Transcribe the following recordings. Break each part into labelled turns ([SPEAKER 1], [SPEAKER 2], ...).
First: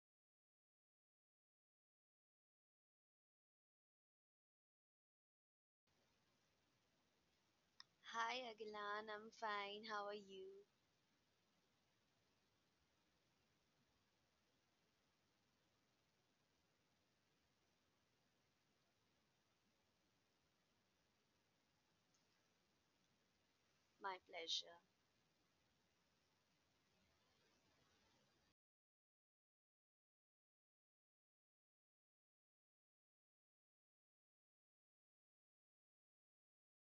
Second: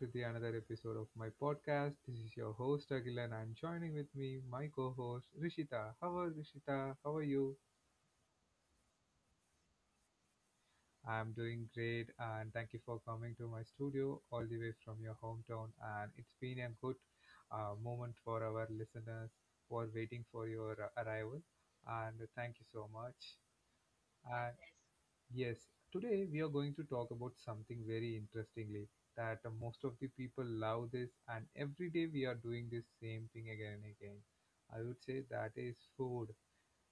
[SPEAKER 1] to the another episode of my podcast. This is your host Agilan and joining with me my co-host Rishita. How are Rishita? How are you?
[SPEAKER 2] Hi, Agilan. I'm fine. How are you?
[SPEAKER 1] I'm doing great and thank you for coming to my studio all the way from your hometown and it's been a good moment for our listeners who are waiting for your arrival and thank you so much.
[SPEAKER 2] My pleasure.
[SPEAKER 1] Yes, today we are going to talk about something very interestingly that most of the people love this and every day we are doing this same thing again and again. I would say that is food.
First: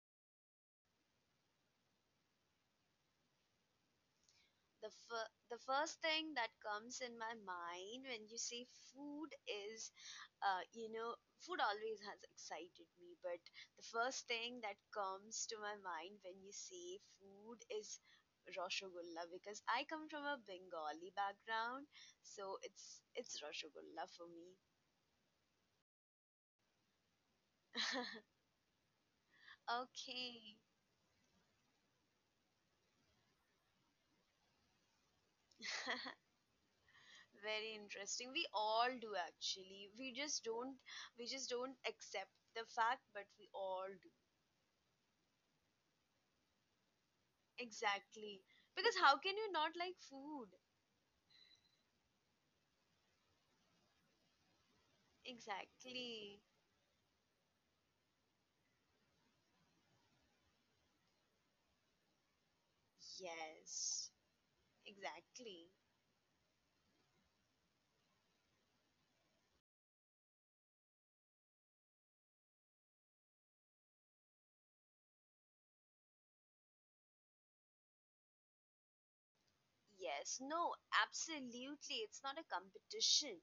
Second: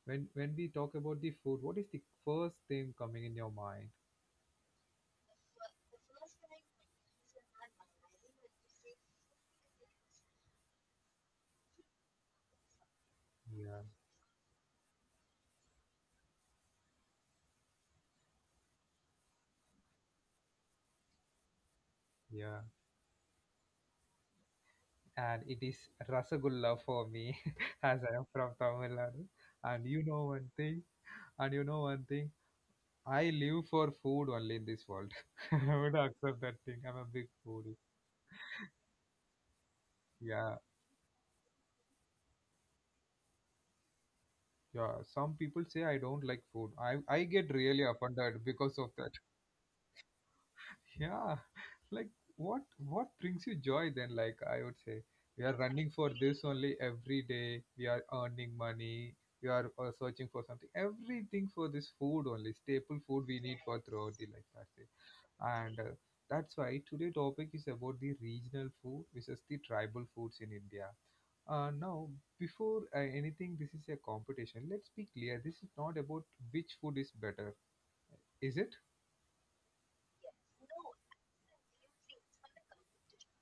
[SPEAKER 1] When we talk about the food, what is the first thing coming in your mind?
[SPEAKER 2] The first thing that comes in my mind when you say food is, uh, you know, food always has excited me, but the
[SPEAKER 1] Yeah,
[SPEAKER 2] first thing that comes to my mind when you say food is Rasgulla because I come from a Bengali background, so
[SPEAKER 1] yeah.
[SPEAKER 2] it's Rasgulla for me.
[SPEAKER 1] And it is rasagulla for me as I am from Tamil Nadu. And you know one
[SPEAKER 2] Okay.
[SPEAKER 1] thing, and you know one thing, I live for food only in this world. I would accept that thing. I'm a big
[SPEAKER 2] Very
[SPEAKER 1] foodie.
[SPEAKER 2] interesting. We all do actually. We just
[SPEAKER 1] Yeah,
[SPEAKER 2] don't we just don't accept the fact, but we all do.
[SPEAKER 1] yeah, some people say I don't like food. I get really
[SPEAKER 2] Exactly.
[SPEAKER 1] offended because of
[SPEAKER 2] Because
[SPEAKER 1] that.
[SPEAKER 2] how can you not like food?
[SPEAKER 1] Yeah, like what what brings you joy then? Like I would say, we are running for
[SPEAKER 2] Exactly.
[SPEAKER 1] this only every day. We are earning money. We are searching for something. Everything for this food only, staple food we need for
[SPEAKER 2] Yes.
[SPEAKER 1] throughout the life. That's it.
[SPEAKER 2] Exactly.
[SPEAKER 1] And that's why today topic is about the regional food versus the tribal foods in India. Now, before anything, this is a competition. Let's be clear. This is not about which food is better, is it?
[SPEAKER 2] Yes, no, absolutely. It's not a competition.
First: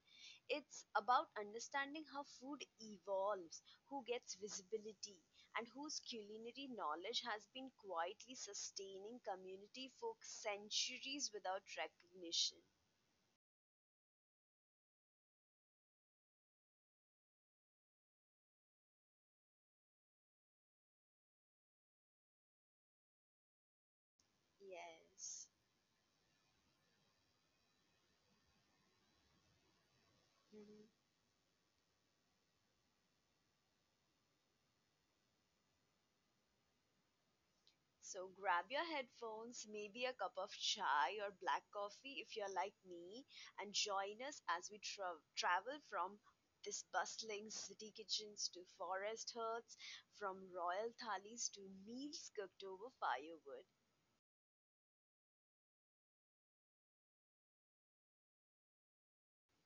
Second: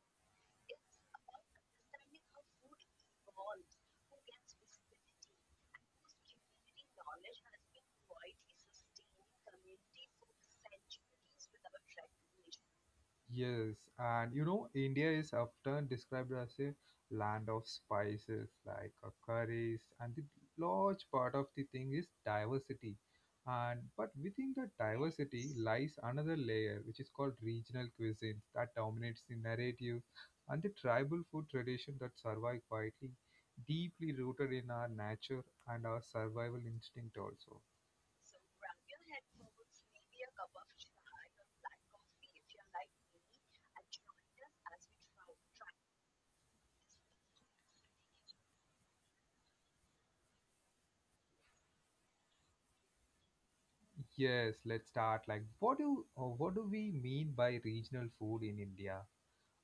[SPEAKER 2] It's about understanding how food evolves, who gets visibility, and whose culinary knowledge has been quietly sustaining community for centuries without recognition.
[SPEAKER 1] Yes, and you know, India is often described as a land of spices, like curries, and the large part of the thing is diversity. And but within the
[SPEAKER 2] Yes.
[SPEAKER 1] diversity lies another layer, which is called regional cuisines that dominates the narrative, and the
[SPEAKER 2] Mm-hmm.
[SPEAKER 1] tribal food tradition that survive quietly, deeply rooted in our nature and our survival instinct also.
[SPEAKER 2] So grab your headphones, maybe a cup of chai or black coffee if you're like me, and join us as we travel from this bustling city kitchens to forest huts, from royal thalis to meals cooked over firewood.
[SPEAKER 1] Yes, let's start. Like, what do we mean by regional food in India?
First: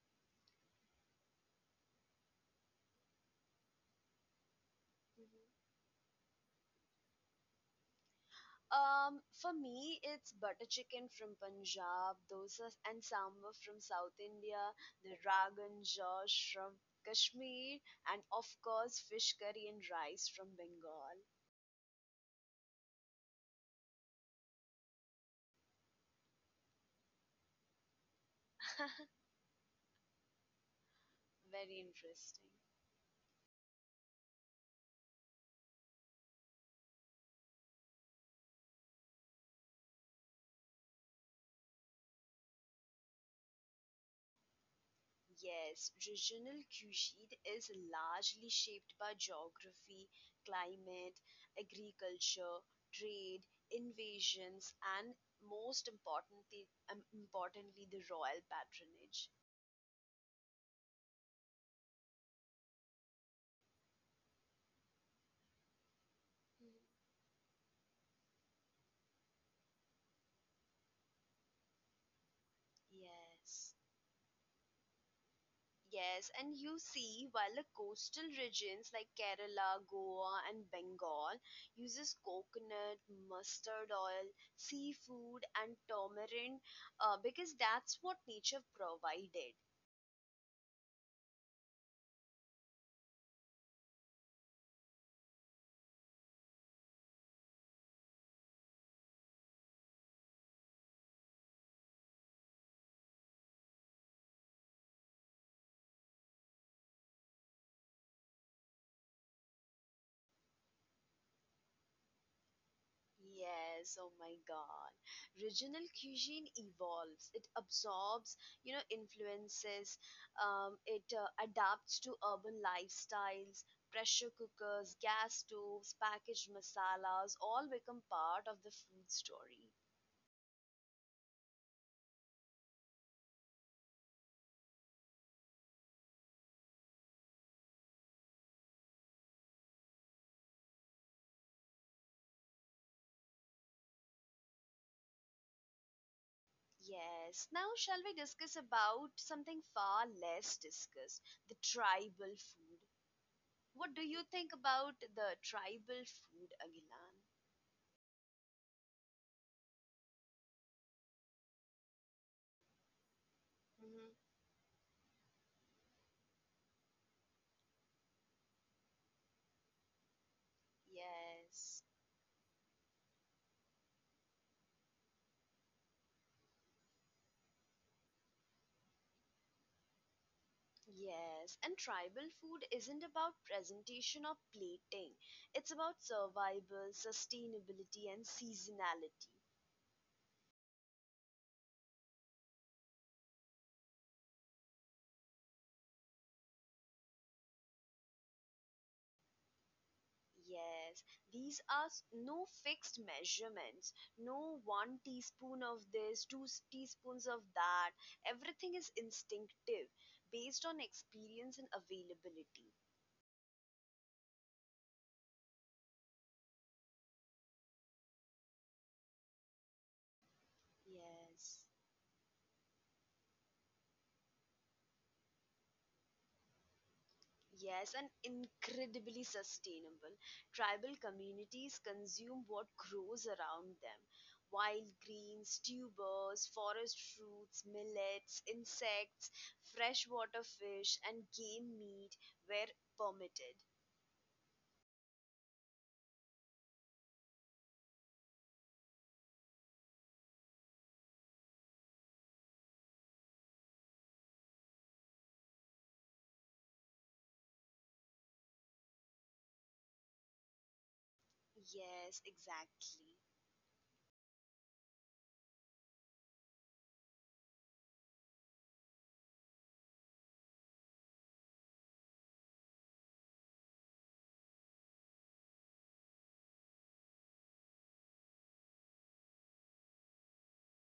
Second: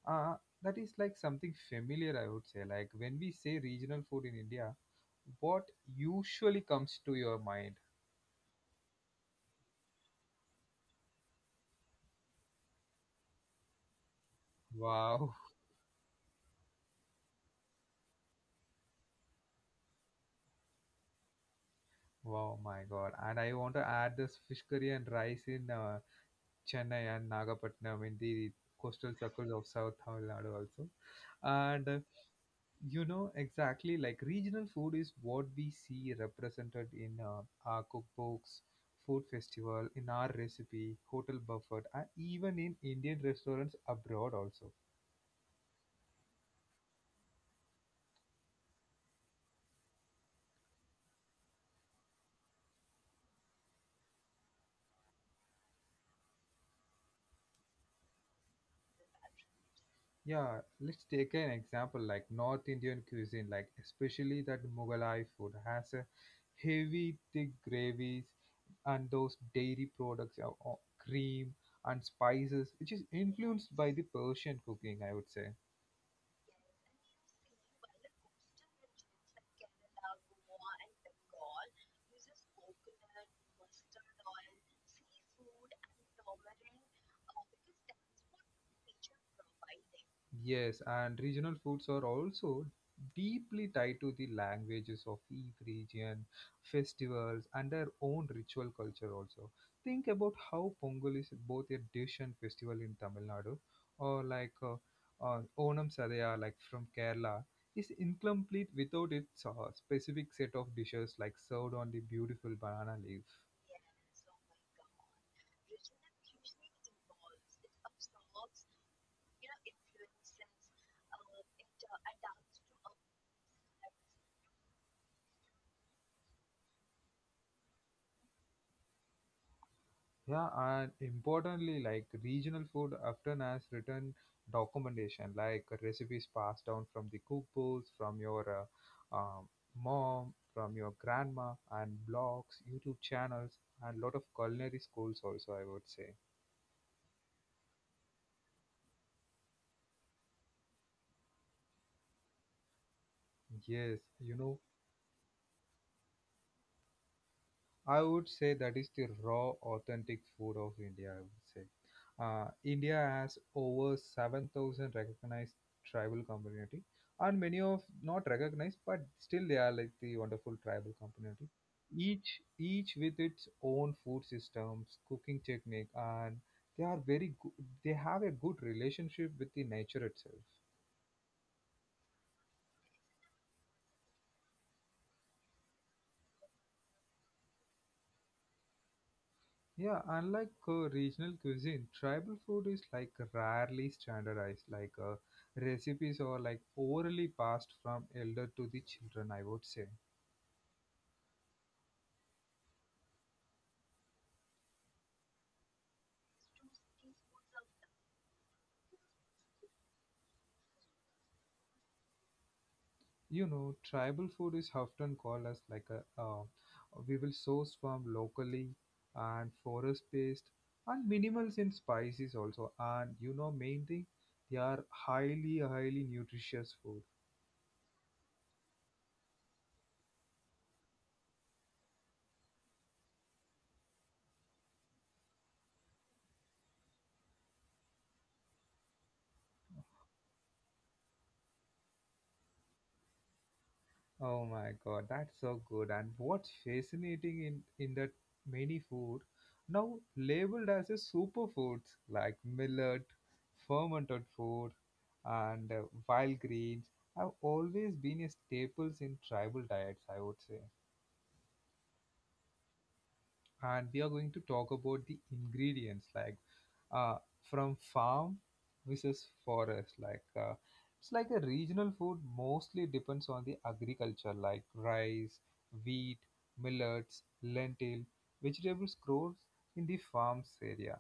[SPEAKER 1] Uh, that is like something familiar, I would say. Like when we say regional food in India, what usually comes to your mind?
[SPEAKER 2] For me, it's butter chicken from Punjab, dosa and sambar from South India, the
[SPEAKER 1] Wow,
[SPEAKER 2] ragan josh from Kashmir, and of course, fish curry and rice from Bengal.
[SPEAKER 1] wow, my God. And I want to add this fish curry and rice in Chennai and Nagapattinam in the coastal circles of South Tamil Nadu also.
[SPEAKER 2] Very
[SPEAKER 1] And
[SPEAKER 2] interesting.
[SPEAKER 1] you know, exactly like regional food is what we see represented in our cookbooks, food festival, in our recipe, hotel buffet, and even in Indian restaurants abroad also.
[SPEAKER 2] Yes, regional cuisine is largely shaped by geography, climate, agriculture, trade, invasions, and most importantly, the royal patronage.
[SPEAKER 1] Yeah, let's take an example like North Indian cuisine, like especially that Mughalai food has a
[SPEAKER 2] Mhm.
[SPEAKER 1] heavy thick gravies and those dairy products, cream and spices, which is influenced
[SPEAKER 2] Yes.
[SPEAKER 1] by the Persian cooking, I would say.
[SPEAKER 2] Yes, and you see, while the coastal regions like Kerala, Goa, and Bengal uses coconut, mustard oil, seafood, and tamarind because that's what nature provided.
[SPEAKER 1] Yes, and regional foods are also deeply tied to the languages of each region, festivals, and their own ritual culture also. Think about how Pongal is both a dish and festival in Tamil Nadu, or like Onam Sadaya, like from Kerala, is incomplete without its specific set of dishes like served on the beautiful banana leaves.
[SPEAKER 2] Yes, oh my god. Regional cuisine evolves. It absorbs, influences. It adapts to urban lifestyles. Pressure cookers, gas stoves, packaged masalas all become part of the food story.
[SPEAKER 1] Yeah, and importantly, like regional food often has written documentation, like recipes passed down from the cookbooks, from your uh, um, mom, from your grandma, and blogs, YouTube channels, and lot of culinary schools also, I would say.
[SPEAKER 2] Yes. Now, shall we discuss about something far less discussed, the tribal food? What
[SPEAKER 1] Yes,
[SPEAKER 2] do you
[SPEAKER 1] you
[SPEAKER 2] think
[SPEAKER 1] know,
[SPEAKER 2] about the tribal food, Agilan?
[SPEAKER 1] I would say that is the raw, authentic food of India. I would say India has over
[SPEAKER 2] Hmm.
[SPEAKER 1] 7,000 recognized tribal community, and many of not recognized, but still they are like the wonderful tribal community.
[SPEAKER 2] Yes.
[SPEAKER 1] Each with its own food systems, cooking technique, and they are very good. They have a good relationship with the nature itself.
[SPEAKER 2] Yes, and tribal food isn't about presentation or plating. It's about survival, sustainability, and seasonality.
[SPEAKER 1] Yeah, unlike regional cuisine, tribal food is like rarely standardized. Like recipes are like orally passed from elder to the children. I would say,
[SPEAKER 2] Yes, these are no fixed measurements, no one teaspoon of this, teaspoons of that. Everything is instinctive, based on experience and availability.
[SPEAKER 1] you know, tribal food is often called as like a we will source from locally and forest based and minimals
[SPEAKER 2] Yes.
[SPEAKER 1] in spices also. And you know, main thing, they are highly highly nutritious food.
[SPEAKER 2] Yes, and incredibly sustainable. Tribal communities consume what grows around them: wild greens, tubers, forest fruits, millets, insects, freshwater fish, and game meat where permitted.
[SPEAKER 1] Oh my god, that's so good. And what's fascinating in that many food now labeled as a superfoods like millet, fermented food, and wild greens have always been a staples in tribal diets, I would say,
[SPEAKER 2] Yes, exactly.
[SPEAKER 1] and we are going to talk about the ingredients like uh, from farm versus forest like it's like a regional food mostly depends on the agriculture like rice wheat millets lentil vegetables grows in the farms area.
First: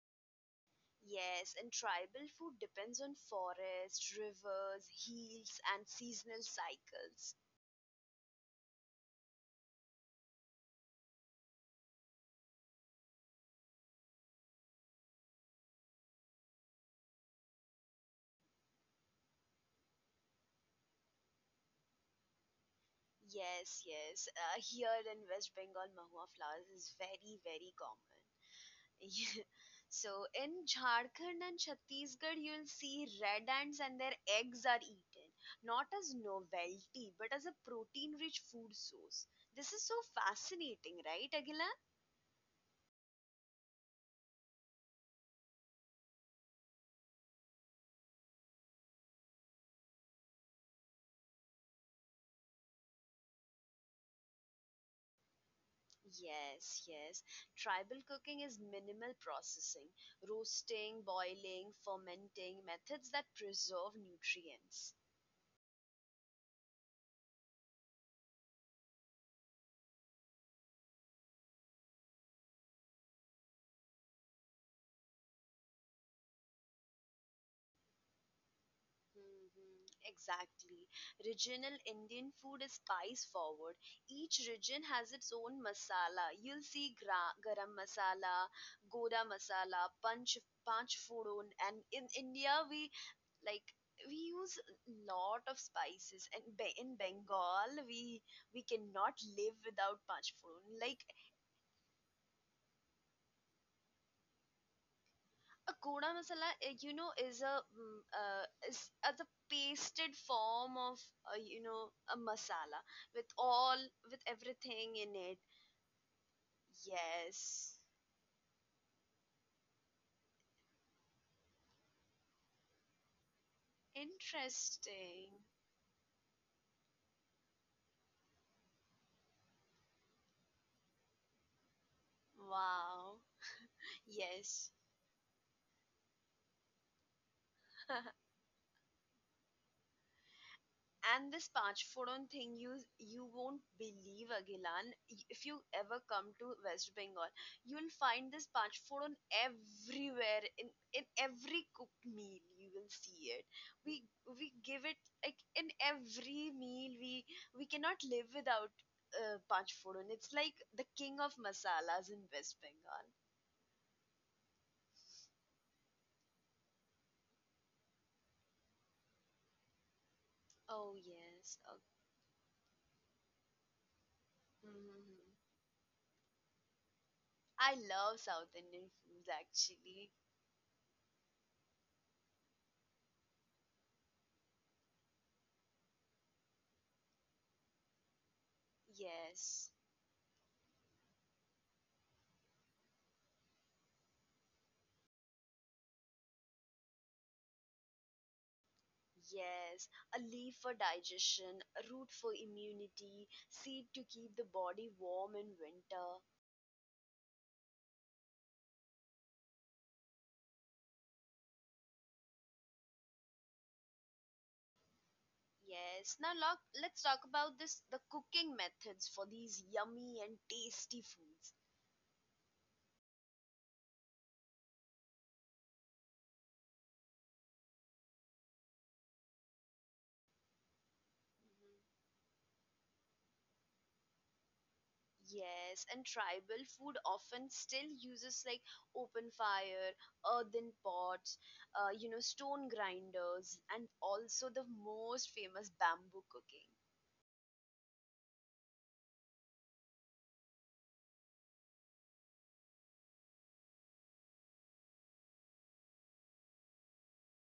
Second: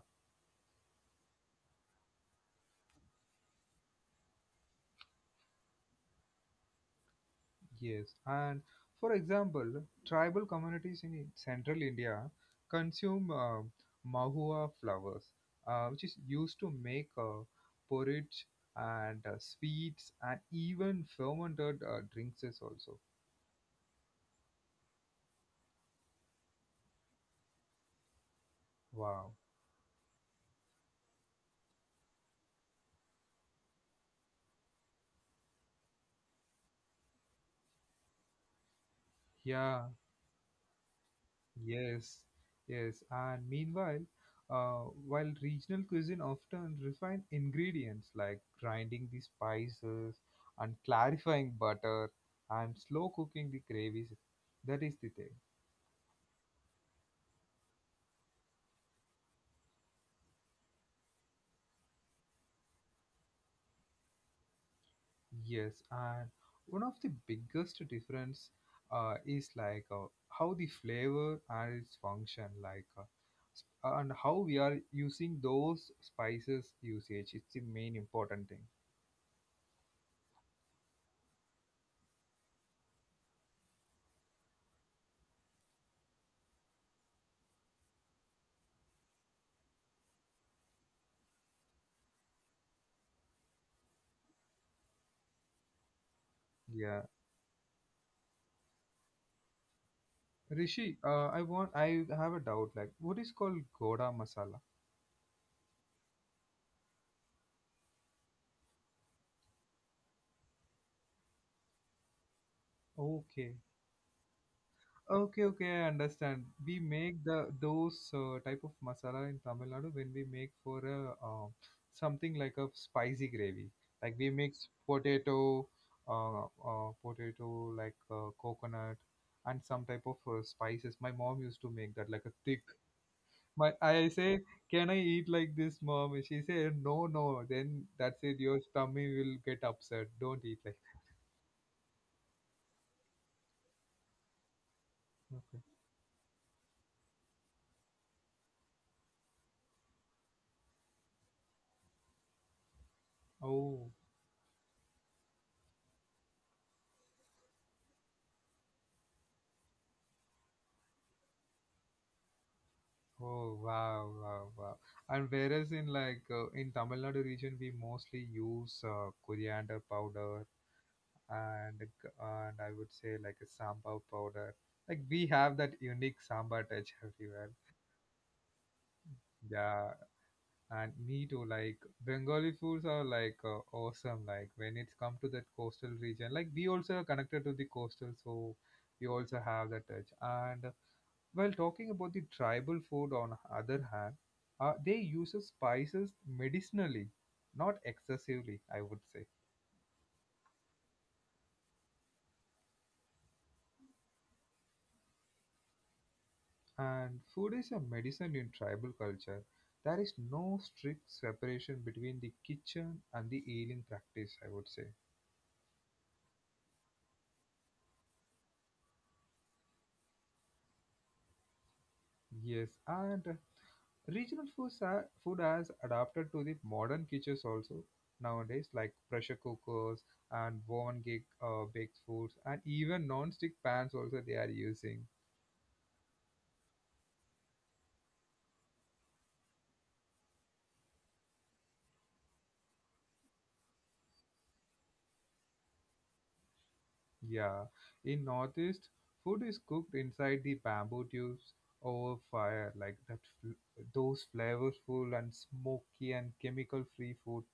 [SPEAKER 2] Yes, and tribal food depends on forests, rivers, hills, and seasonal cycles.
[SPEAKER 1] Yes, and for example, tribal communities in central India consume mahua flowers, which is used to make porridge and sweets and even fermented drinks is also.
[SPEAKER 2] Yes, yes. Here in West Bengal, mahua flowers is very, very common.
[SPEAKER 1] Wow.
[SPEAKER 2] So in Jharkhand and Chhattisgarh, you'll see red ants and their eggs are eaten, not as novelty, but as a protein-rich food source. This is
[SPEAKER 1] Yeah,
[SPEAKER 2] so fascinating, right, Aguilar?
[SPEAKER 1] yes, yes. And meanwhile, while regional cuisine often refine ingredients like grinding the spices and clarifying butter and slow cooking the gravies, that is the thing.
[SPEAKER 2] Yes, yes. Tribal cooking is minimal processing, roasting, boiling, fermenting, methods that preserve nutrients.
[SPEAKER 1] Yes, and one of the biggest difference is like how the flavor and its function, like and how we are using those spices usage. It's the main important thing.
[SPEAKER 2] Mhm. Exactly. Regional Indian food is spice forward. Each region has its own masala. You'll see garam masala, goda masala, punch fodon, and in India we like we use lot of spices. In
[SPEAKER 1] Yeah.
[SPEAKER 2] Bengal we cannot live without punch fodon. Like
[SPEAKER 1] Rishi, I have a doubt like what is called goda masala?
[SPEAKER 2] a koda masala, is a, is a, the pasted form of, a masala with
[SPEAKER 1] Okay.
[SPEAKER 2] all, with everything in it.
[SPEAKER 1] Okay, okay, I understand. We make the
[SPEAKER 2] Yes,
[SPEAKER 1] those type of masala in Tamil Nadu when we make for a something like a spicy gravy. Like we mix
[SPEAKER 2] interesting.
[SPEAKER 1] potato, potato like coconut and some type of spices. My mom used to make that like a thick.
[SPEAKER 2] Wow.
[SPEAKER 1] My I say,
[SPEAKER 2] Yes.
[SPEAKER 1] can I eat like this, mom? She said, no, no. Then that's it. Your tummy will get upset. Don't eat like
[SPEAKER 2] And this Panchforon thing, you won't believe, Agilan.
[SPEAKER 1] that.
[SPEAKER 2] If you
[SPEAKER 1] Okay.
[SPEAKER 2] ever come to West Bengal, you'll find this Panchforon everywhere, in every cooked meal. You will see it.
[SPEAKER 1] Oh,
[SPEAKER 2] We we give it like in every meal. We cannot live without Panchforon. It's like the king of masalas in West Bengal.
[SPEAKER 1] oh, wow, wow, wow. And whereas in like in Tamil Nadu region, we mostly use coriander powder
[SPEAKER 2] Oh yes. Oh,
[SPEAKER 1] and I would say like a sambar powder. Like we
[SPEAKER 2] mhm.
[SPEAKER 1] have that unique sambar touch everywhere.
[SPEAKER 2] I love South Indian foods
[SPEAKER 1] Yeah,
[SPEAKER 2] actually.
[SPEAKER 1] and me too, like Bengali foods are like awesome. Like when it's come to that coastal region, like we also are connected to the coastal, so we also
[SPEAKER 2] Yes.
[SPEAKER 1] have that touch. And while talking about the tribal food, on other hand, they use spices medicinally, not excessively, I would say.
[SPEAKER 2] Yes, a leaf for digestion, a root for immunity, seed to keep the body warm in winter.
[SPEAKER 1] And food is a medicine in tribal culture. There is no strict separation between the kitchen and the healing practice, I would say.
[SPEAKER 2] Yes, now look, let's talk about this the cooking methods for these yummy and tasty foods.
[SPEAKER 1] Yes, and regional foods are, food has adapted to the modern kitchens also nowadays, like pressure cookers and oven gig, baked foods, and even non-stick pans also they are using.
[SPEAKER 2] Yes, and tribal food often still uses like open fire, earthen pots, stone grinders, and also the most famous bamboo cooking.
[SPEAKER 1] Yeah, in Northeast, food is cooked inside the bamboo tubes over fire, like that. Those flavorful and smoky and chemical-free food.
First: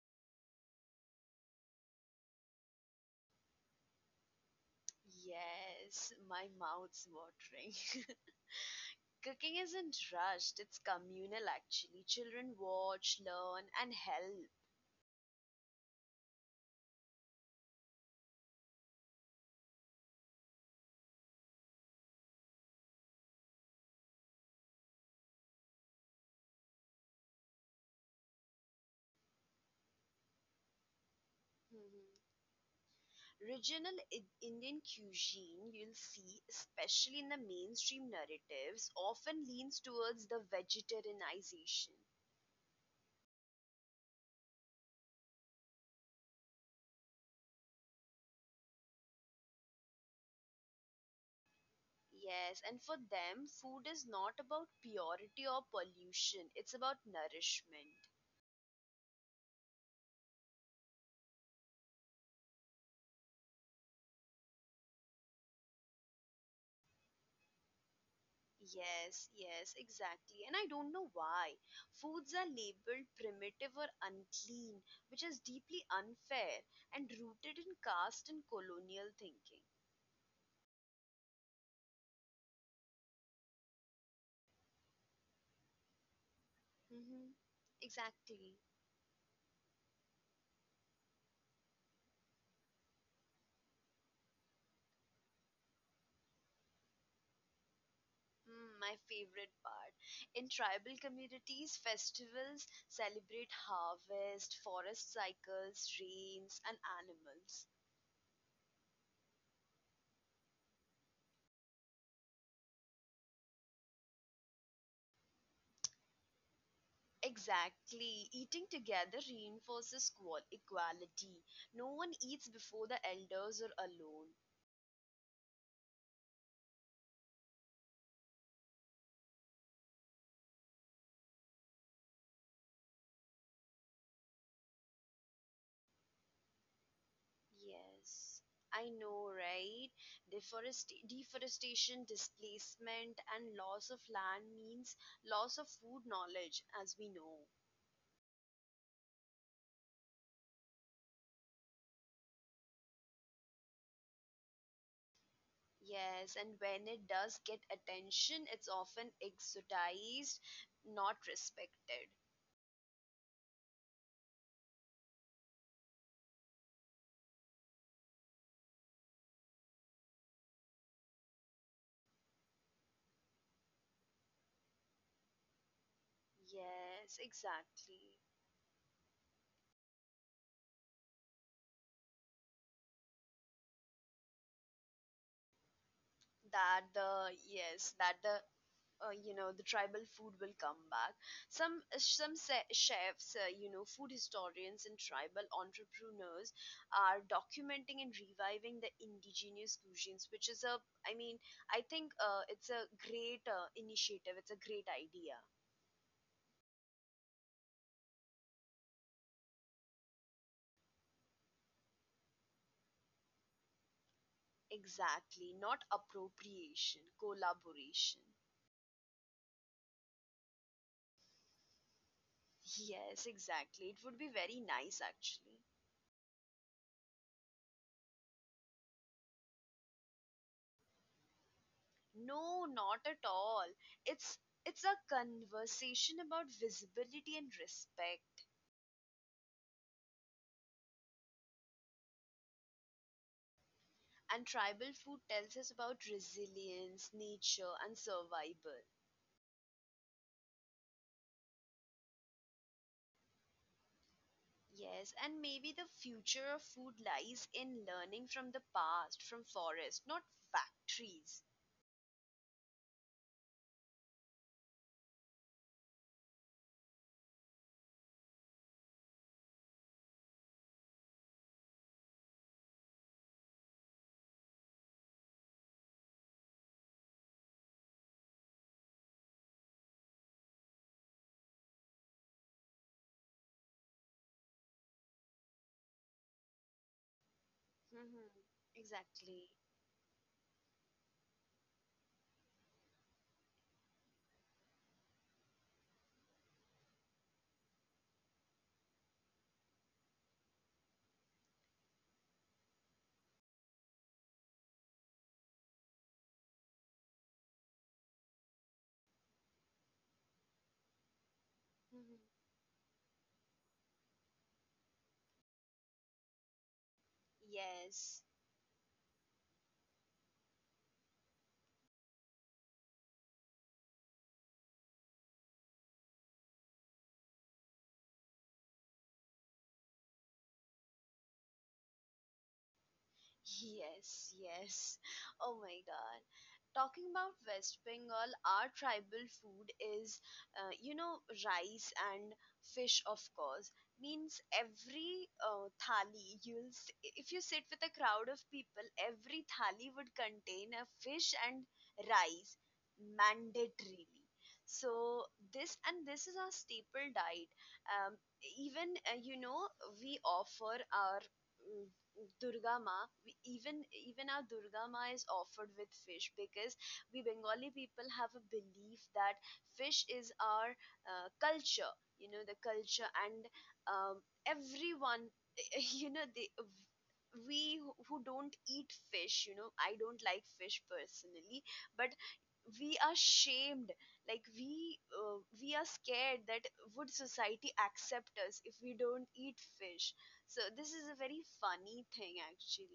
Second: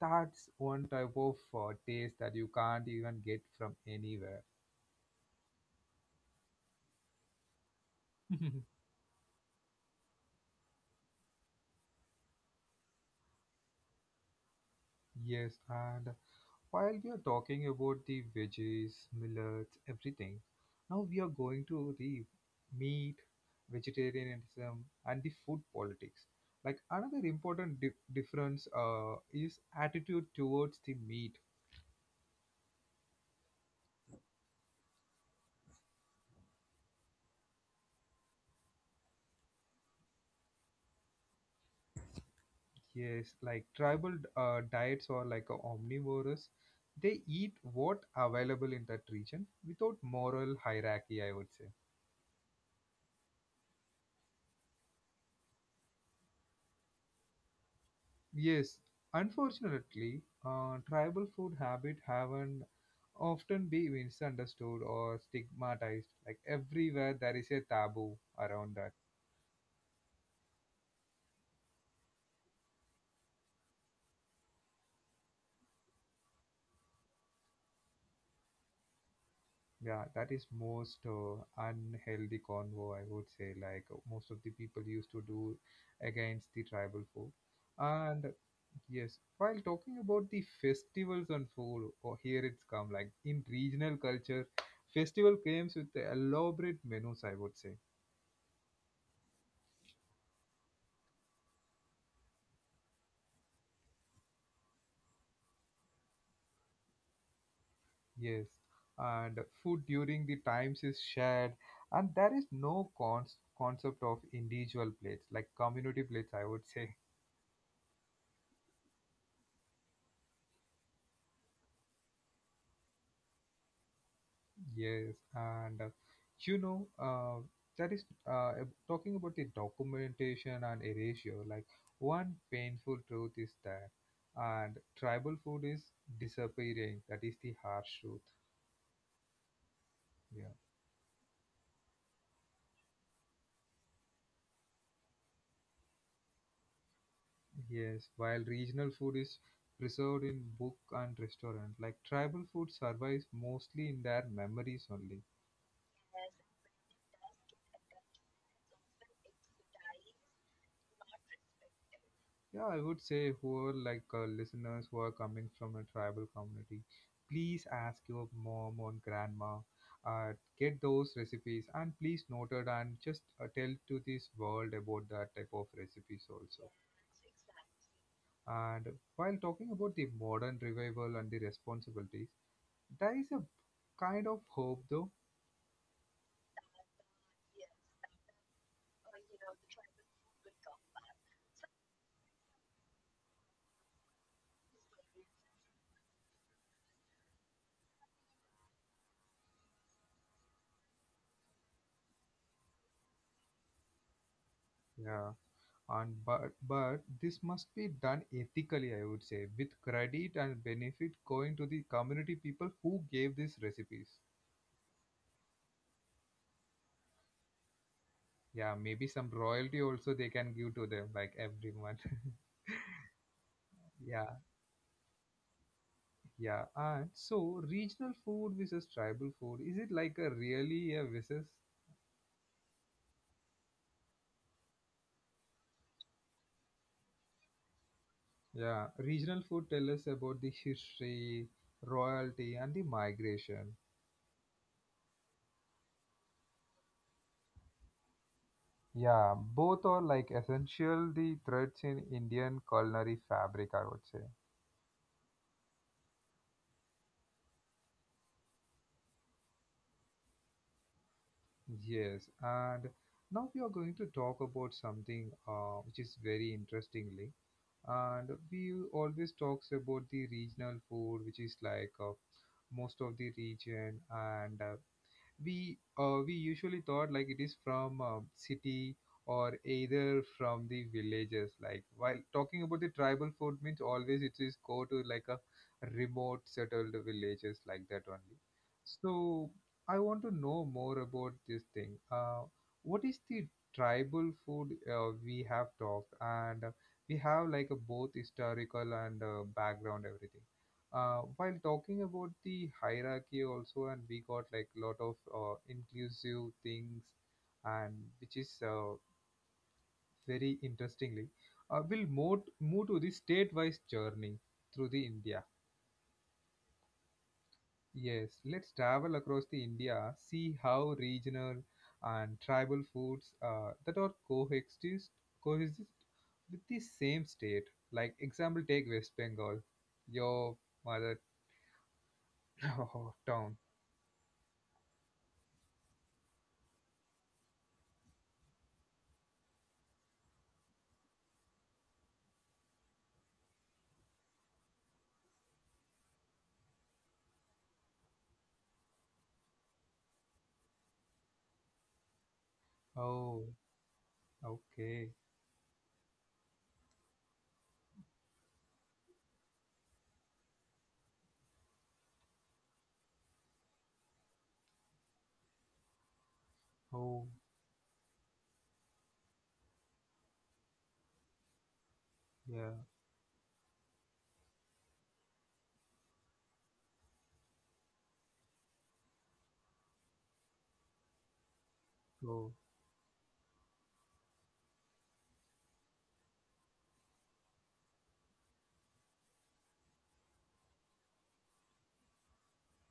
[SPEAKER 1] That's one type of taste that you can't even get from anywhere.
[SPEAKER 2] Yes, my mouth's watering. Cooking isn't rushed, it's communal actually. Children watch, learn, and help.
[SPEAKER 1] Yes, and while we are talking about the veggies, millets, everything, now we are going to the meat, vegetarianism, and the food politics. Like another important difference is attitude towards the meat.
[SPEAKER 2] Mm-hmm. Indian cuisine, you'll see, especially in the mainstream narratives, often leans towards the vegetarianization.
[SPEAKER 1] Yes, like tribal diets are like omnivorous. They eat what available in that region without moral hierarchy, I would say.
[SPEAKER 2] Yes, and for them, food is not about purity or pollution, it's about nourishment.
[SPEAKER 1] Yes, unfortunately, tribal food habit haven't often be misunderstood or stigmatized. Like everywhere, there is a taboo around that.
[SPEAKER 2] Yes, yes, exactly. And I don't know why. Foods are labeled primitive or unclean, which is deeply unfair and rooted in caste and colonial thinking.
[SPEAKER 1] Yeah, that is most unhealthy convo, I would say. Like most of the people used to do against the tribal
[SPEAKER 2] Hmm.
[SPEAKER 1] food. And
[SPEAKER 2] Exactly.
[SPEAKER 1] yes, while talking about the festivals and food, or here it's come like in regional culture, festival comes with the elaborate menus, I would say.
[SPEAKER 2] Mm, my favorite part. In tribal communities, festivals celebrate harvest, forest cycles, rains, and animals.
[SPEAKER 1] Yes, and food during the times is shared, and there is no cons concept of individual plates, like community plates, I would say.
[SPEAKER 2] Exactly. Eating together reinforces equality. No one eats before the elders or alone.
[SPEAKER 1] Yes, and you know, that is talking about the documentation and erasure. Like one painful truth is that, and tribal food is disappearing. That is the harsh truth.
[SPEAKER 2] Yes, I know, right?
[SPEAKER 1] Yeah.
[SPEAKER 2] Deforestation, displacement, and loss of land means loss of food knowledge, as we know.
[SPEAKER 1] Yes, while regional food is preserved in book and restaurant, like tribal food survives mostly in their memories only.
[SPEAKER 2] Yes, and when it does get attention, it's often exoticized, not respected.
[SPEAKER 1] Yeah, I would say who are like listeners who are coming from a tribal community, please ask your mom or grandma, uh, get those recipes and please note it and just tell to this world about that type of recipes also.
[SPEAKER 2] Yes, exactly.
[SPEAKER 1] And while talking about the modern revival and the responsibilities, there is a kind of hope though.
[SPEAKER 2] That the yes, that the you know The tribal food will come back. Some chefs, food historians and tribal entrepreneurs are documenting and reviving the indigenous cuisines, which is a, I mean I think it's a great initiative, it's a great idea.
[SPEAKER 1] Yeah. And but this must be done ethically, I would say, with credit and benefit going to the community people who gave these recipes.
[SPEAKER 2] Exactly, not appropriation, collaboration.
[SPEAKER 1] Yeah, maybe some royalty also they can give to them like every month.
[SPEAKER 2] Yes, exactly, it would be
[SPEAKER 1] Yeah,
[SPEAKER 2] very nice actually.
[SPEAKER 1] yeah. And so regional food versus tribal food, is it like a really a versus?
[SPEAKER 2] No, not at all. It's it's a conversation about visibility and respect.
[SPEAKER 1] Yeah, regional food tell us about the history, royalty, and the migration.
[SPEAKER 2] And tribal food tells us about resilience, nature, and survival.
[SPEAKER 1] Yeah, both are like essential the threads in Indian culinary fabric, I would say.
[SPEAKER 2] Yes, and maybe the future of food lies in learning from the past, from forests, not factories.
[SPEAKER 1] Yes, and now we are going to talk about something which is very interestingly, and we always talks about the regional food, which is like most of the region, and we usually thought like it is from city or either from the villages. Like while talking about the tribal food means always it is go to like a remote settled villages like that
[SPEAKER 2] Hmm.
[SPEAKER 1] only.
[SPEAKER 2] Exactly.
[SPEAKER 1] So I want to know more about this thing, what is the tribal food. Uh, we have talked, and we have like a both historical and background everything, while talking about the hierarchy also, and we got like a lot of inclusive things. And which is very interestingly, we'll
[SPEAKER 2] Hmm.
[SPEAKER 1] move to the state-wise journey through the India.
[SPEAKER 2] Yes.
[SPEAKER 1] Yes, let's travel across the India, see how regional and tribal foods that are coexist with the same state. Like example, take West Bengal, your mother town.
[SPEAKER 2] Yes, yes. Oh my god. Talking about West Bengal, our tribal food is, uh, you know, rice and fish, of course. Means every thali, you'll if you sit with a crowd of people, every thali would contain a fish and rice,
[SPEAKER 1] Oh.
[SPEAKER 2] mandatorily.
[SPEAKER 1] Okay.
[SPEAKER 2] So this, and this is our staple diet. Um, even, we offer our, mm, Durga Ma, we even our Durga Ma is offered with fish because we
[SPEAKER 1] Oh,
[SPEAKER 2] Bengali people have a belief that fish is our culture. You know, the
[SPEAKER 1] yeah.
[SPEAKER 2] culture and, um, everyone. You know, they, we who don't eat fish. You know, I don't like fish personally, but
[SPEAKER 1] Go.
[SPEAKER 2] we are shamed, like we, we are scared that, would society accept us if we don't eat fish? So this is a very funny thing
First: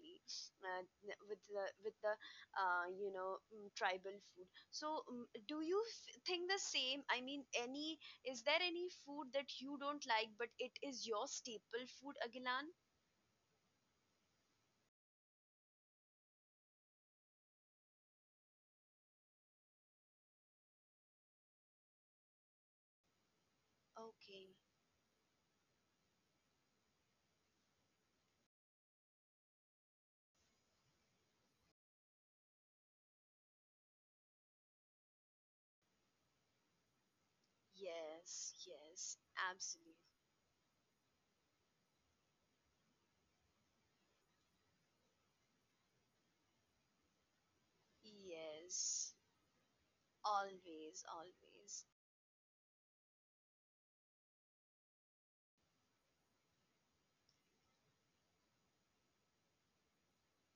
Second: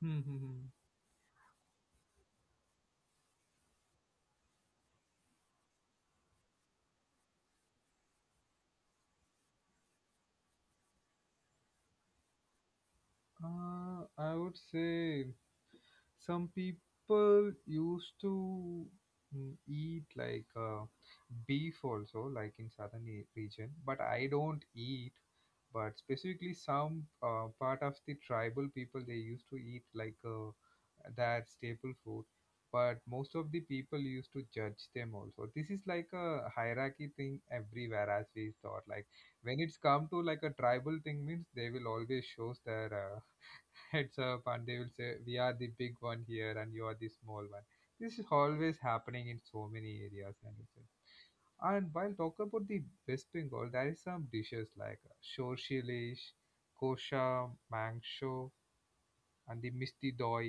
[SPEAKER 1] Hmm. Hmm, hmm.
[SPEAKER 2] uh, with the tribal food. So, do you think the same? I mean, any, is there any food that you don't like but it is your staple food, Agilan?
[SPEAKER 1] I would say some people used to eat like beef also, like in southern region. But I
[SPEAKER 2] Okay.
[SPEAKER 1] don't eat. But specifically, some part of the tribal people, they used to eat like that staple food. But most of the people used to judge them also. This is like a hierarchy thing everywhere, as
[SPEAKER 2] Yes.
[SPEAKER 1] we thought. Like
[SPEAKER 2] Yes.
[SPEAKER 1] when it's
[SPEAKER 2] Absolutely.
[SPEAKER 1] come to like a tribal thing means they will always shows their heads up, and they will say we are the big one here and you are the small one. This is always
[SPEAKER 2] Yes.
[SPEAKER 1] happening in so many areas, and it's
[SPEAKER 2] Always. Always.
[SPEAKER 1] and while talking about the West Bengal, there is some dishes like shorshilish, kosha mangsho, and the misti doi.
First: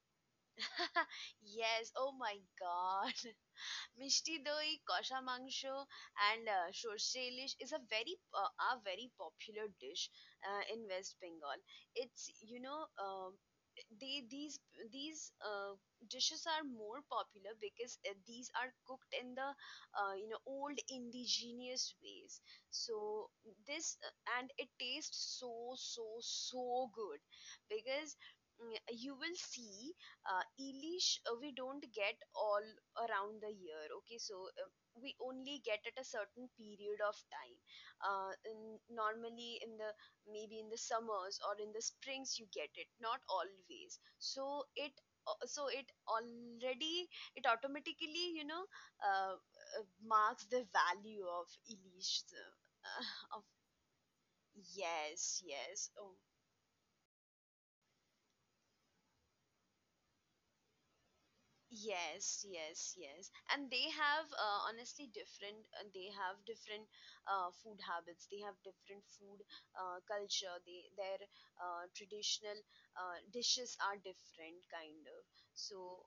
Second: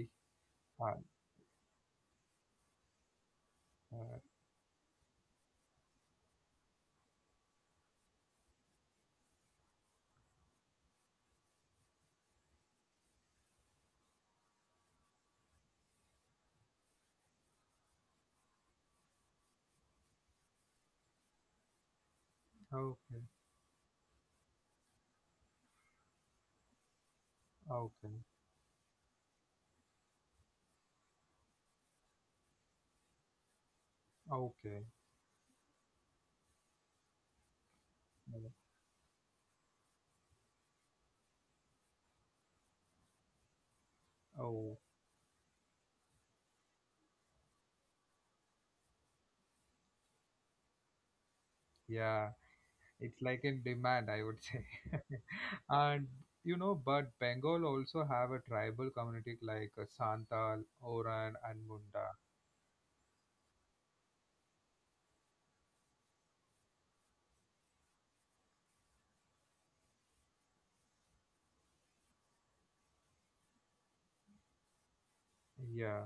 [SPEAKER 1] uh,
[SPEAKER 2] Yes. Oh my God.
[SPEAKER 1] uh,
[SPEAKER 2] মিষ্টি দই, কষা মাংস, and আহ, সর্ষে ইলিশ is a very, a very popular dish in West Bengal. It's, you know they these, these uh, dishes are more popular because these are cooked in the, old indigenous ways. So
[SPEAKER 1] okay,
[SPEAKER 2] this, and it tastes so, so, so good because,
[SPEAKER 1] okay,
[SPEAKER 2] mm, you will see, elish, we don't get all around the year, okay? So,
[SPEAKER 1] okay.
[SPEAKER 2] we only get at a certain period of time,
[SPEAKER 1] Uh,
[SPEAKER 2] normally in the, maybe in the summers or in the springs you get it, not always. So
[SPEAKER 1] oh
[SPEAKER 2] it, so it already, it automatically, uh, marks the value of elish,
[SPEAKER 1] yeah, it's
[SPEAKER 2] of,
[SPEAKER 1] like in demand, I would say.
[SPEAKER 2] yes, yes.
[SPEAKER 1] And
[SPEAKER 2] Oh.
[SPEAKER 1] you know, but Bengal also have a tribal community, like Santal, Oran, and Munda.
[SPEAKER 2] Yes, yes, yes. And they have, honestly different, they have different food habits, they have different food culture, they, their traditional dishes are different, kind of.
[SPEAKER 1] Yeah,
[SPEAKER 2] So,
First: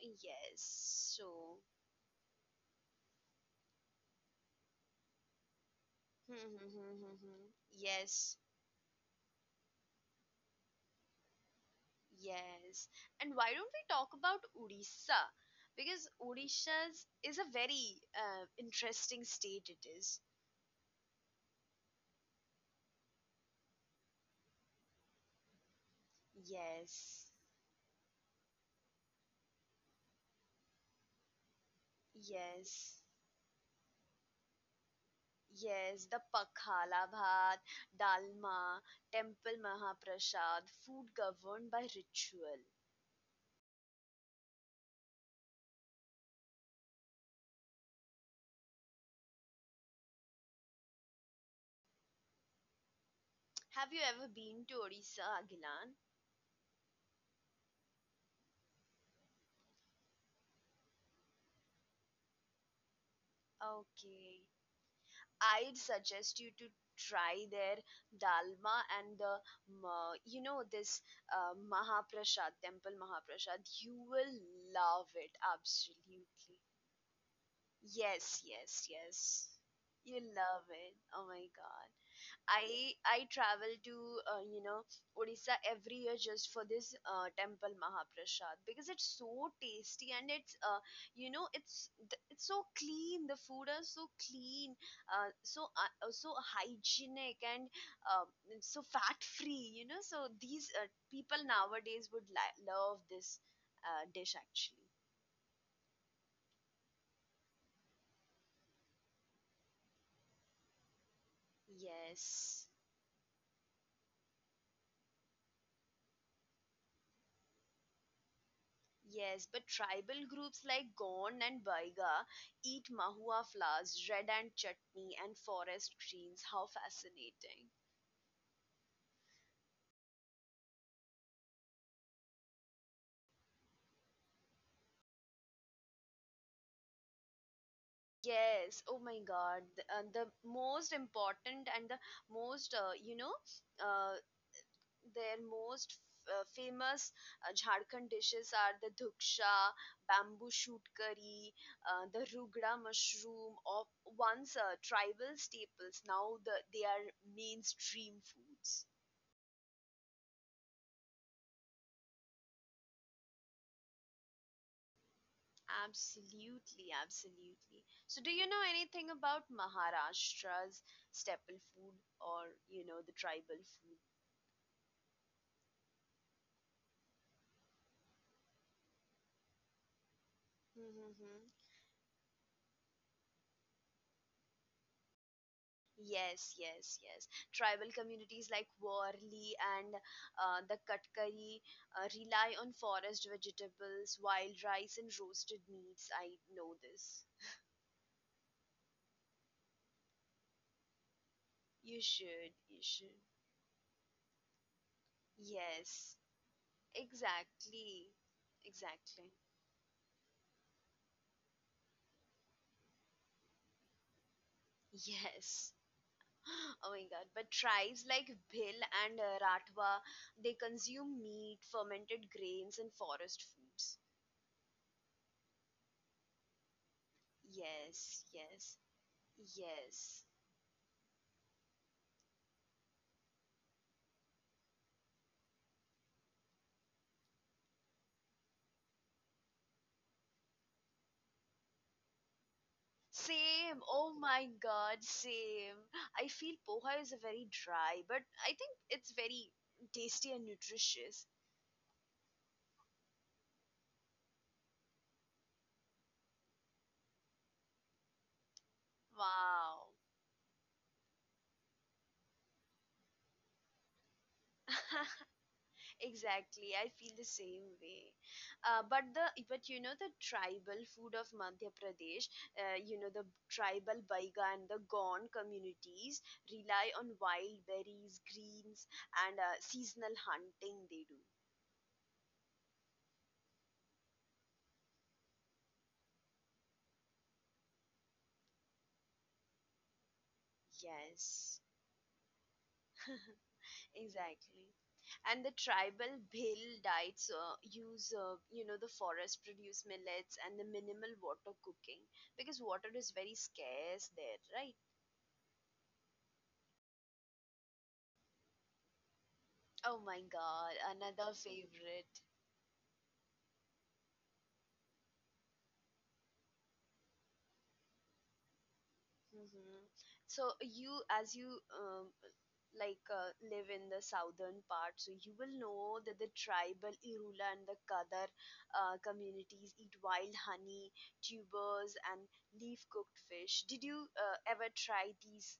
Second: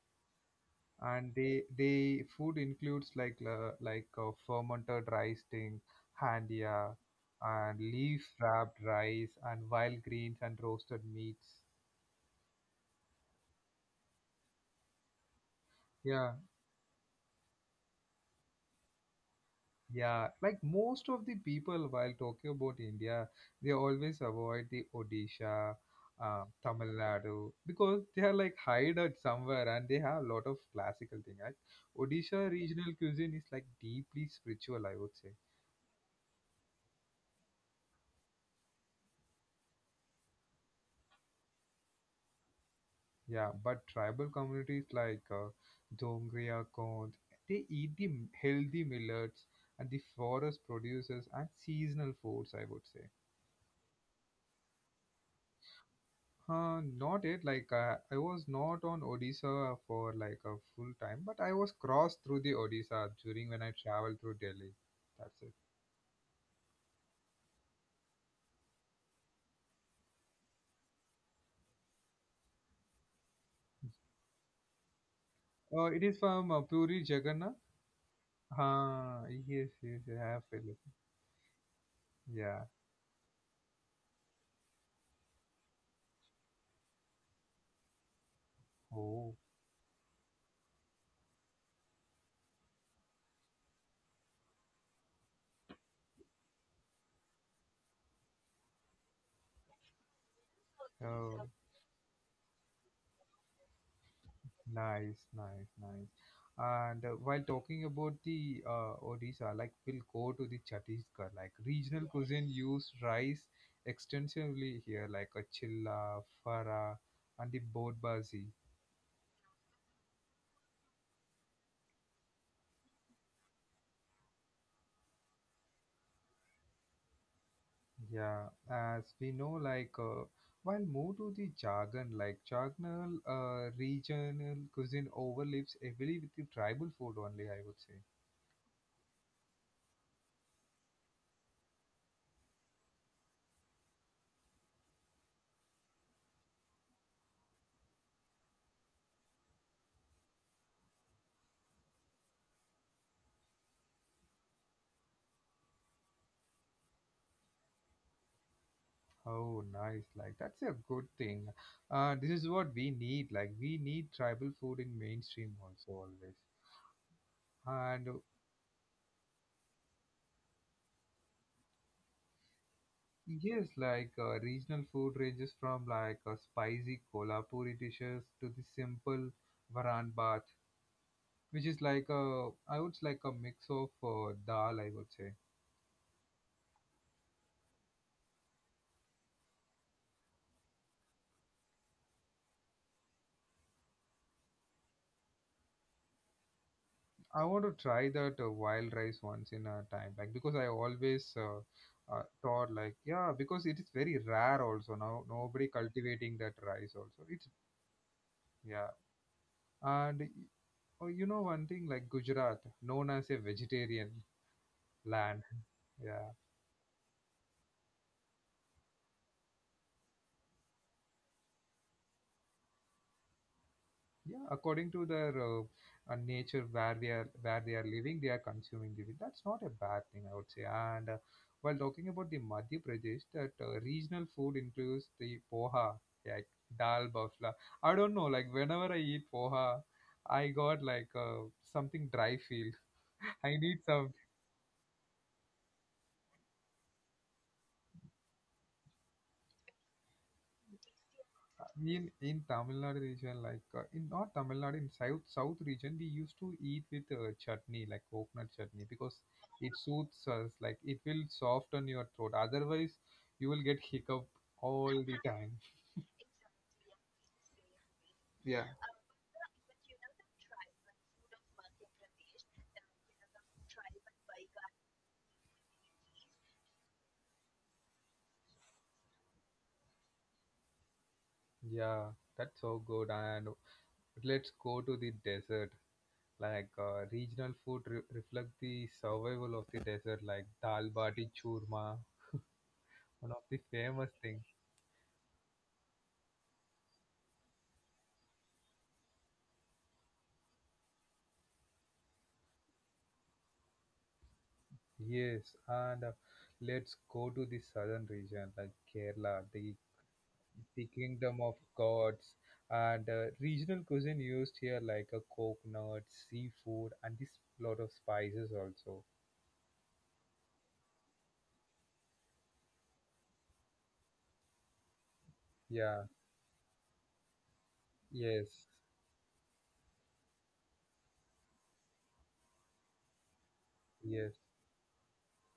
[SPEAKER 2] yes,
[SPEAKER 1] and
[SPEAKER 2] so.
[SPEAKER 1] they food includes like fermented rice thing,
[SPEAKER 2] Hmm, hmm, hmm,
[SPEAKER 1] handia,
[SPEAKER 2] hmm, hmm. Hmm.
[SPEAKER 1] and leaf
[SPEAKER 2] Yes,
[SPEAKER 1] wrapped rice and wild greens and roasted meats.
[SPEAKER 2] yes. And why don't we talk about Odisha? Because
[SPEAKER 1] Yeah,
[SPEAKER 2] Odisha's is a very interesting state, it
[SPEAKER 1] yeah.
[SPEAKER 2] is.
[SPEAKER 1] Like most of the people while talking about India, they always avoid the Odisha, Tamil
[SPEAKER 2] Yes,
[SPEAKER 1] Nadu because they are like hide at somewhere and they have a lot of classical thing. Right? Odisha regional
[SPEAKER 2] yes.
[SPEAKER 1] cuisine is like deeply spiritual, I would say.
[SPEAKER 2] Yes, the Pakhala Bhat, Dalma, Temple Mahaprasad, food governed by ritual.
[SPEAKER 1] Yeah, but tribal communities like Dongria, Kond, they eat the healthy millets and the forest produces and seasonal foods, I would say.
[SPEAKER 2] Have you ever been to Odisha, Agilan?
[SPEAKER 1] Not it, like I was not on Odisha for like a full time, but I was crossed through the Odisha during when I traveled through
[SPEAKER 2] Okay.
[SPEAKER 1] Delhi. That's it.
[SPEAKER 2] I'd suggest you to try their dalma and the, this Mahaprasad, Temple Mahaprasad. You will love it,
[SPEAKER 1] It is from
[SPEAKER 2] absolutely.
[SPEAKER 1] Puri Jagannath.
[SPEAKER 2] Yes, yes, yes.
[SPEAKER 1] Yes, yes,
[SPEAKER 2] You
[SPEAKER 1] I have
[SPEAKER 2] love
[SPEAKER 1] it.
[SPEAKER 2] it. Oh my God.
[SPEAKER 1] Yeah.
[SPEAKER 2] I travel to, Odisha every year just for this temple Mahaprasad because it's
[SPEAKER 1] Oh.
[SPEAKER 2] so tasty and it's, it's it's so clean, the food are so clean, so hygienic and, um, so fat free, you know, so these people
[SPEAKER 1] Oh.
[SPEAKER 2] nowadays would love this dish actually.
[SPEAKER 1] Nice, nice, nice. And while talking about the Odisha, like we'll go to the Chhattisgarh, like regional cuisine
[SPEAKER 2] Yes.
[SPEAKER 1] use rice extensively here, like a chilla, fara, and the bodbazi.
[SPEAKER 2] Yes, but tribal groups like Gond and Baiga eat mahua flowers, red and chutney, and forest greens. How fascinating!
[SPEAKER 1] Yeah, as we know, like while move to the Jagan, like Jaganal regional cuisine overlaps heavily with the tribal food only, I would say.
[SPEAKER 2] Yes, oh my god. The most important and the most, uh, their most famous Jharkhand dishes are the dhuksha, bamboo shoot curry, the rugra mushroom, or once tribal staples. Now they are mainstream foods.
[SPEAKER 1] Oh, nice. Like, that's a good thing. This is what we need. Like, we need tribal food in mainstream also, always.
[SPEAKER 2] Absolutely, absolutely.
[SPEAKER 1] And
[SPEAKER 2] So, do you know anything about Maharashtra's staple food or, you know, the tribal
[SPEAKER 1] yes,
[SPEAKER 2] food?
[SPEAKER 1] like regional food ranges from like spicy kolhapuri dishes to the simple varan bath,
[SPEAKER 2] Mm-hmm.
[SPEAKER 1] which is like a, I would like a mix of dal, I would say.
[SPEAKER 2] Yes, yes, yes. Tribal communities like Warli and, the Katkari rely on forest vegetables, wild rice, and roasted meats. I know this.
[SPEAKER 1] I want to try that wild rice once in a time, like because I always
[SPEAKER 2] You should,
[SPEAKER 1] thought
[SPEAKER 2] you
[SPEAKER 1] like
[SPEAKER 2] should.
[SPEAKER 1] yeah, because it is very rare also now. Nobody
[SPEAKER 2] Yes,
[SPEAKER 1] cultivating that rice also. It's
[SPEAKER 2] exactly,
[SPEAKER 1] yeah,
[SPEAKER 2] exactly.
[SPEAKER 1] and oh, you know one thing, like Gujarat, known as a vegetarian land.
[SPEAKER 2] Yes.
[SPEAKER 1] Yeah.
[SPEAKER 2] Oh my god. But tribes like Bhil and, Ratwa, they consume meat, fermented grains, and forest foods.
[SPEAKER 1] Yeah, according to their nature, where they are living, they
[SPEAKER 2] Yes,
[SPEAKER 1] are
[SPEAKER 2] yes,
[SPEAKER 1] consuming the wheat. That's not a bad thing,
[SPEAKER 2] yes.
[SPEAKER 1] I would say. And while talking about the Madhya Pradesh, that regional food includes the poha, like dal bafla. I don't know, like whenever I eat poha, I got like something dry feel. I need
[SPEAKER 2] Same.
[SPEAKER 1] some.
[SPEAKER 2] Oh my god, same. I feel poha is a very dry, but I think it's very tasty and nutritious.
[SPEAKER 1] In Tamil Nadu region, like in not Tamil Nadu, in south region, we used to eat with chutney like coconut chutney because it
[SPEAKER 2] Wow.
[SPEAKER 1] soothes us, like it will soften your throat. Otherwise, you will get hiccup all the time.
[SPEAKER 2] Exactly, I feel the same way.
[SPEAKER 1] Yeah.
[SPEAKER 2] But the tribal food of Madhya Pradesh, the tribal Baiga and the Gond communities rely on wild berries, greens, and seasonal hunting. They do.
[SPEAKER 1] Yeah, that's so good. And let's go to the desert. Like regional food reflect the survival of the desert, like dal bati
[SPEAKER 2] Yes,
[SPEAKER 1] churma, one of the famous things.
[SPEAKER 2] exactly. And the tribal Bhil diets use the forest produce millets and the minimal water cooking because water is very scarce there, right?
[SPEAKER 1] Yes, and let's go to the southern region, like Kerala.
[SPEAKER 2] Oh my god,
[SPEAKER 1] The
[SPEAKER 2] another
[SPEAKER 1] kingdom of
[SPEAKER 2] favorite.
[SPEAKER 1] gods and regional cuisine used here, like a coconut, seafood, and this lot of spices also.
[SPEAKER 2] Hmm. So as you live in the southern part, so you will know
[SPEAKER 1] Yeah,
[SPEAKER 2] that the tribal Irula and the Kadar
[SPEAKER 1] yes,
[SPEAKER 2] communities eat wild honey, tubers, and leaf-cooked fish. Did you
[SPEAKER 1] yes.
[SPEAKER 2] ever try these?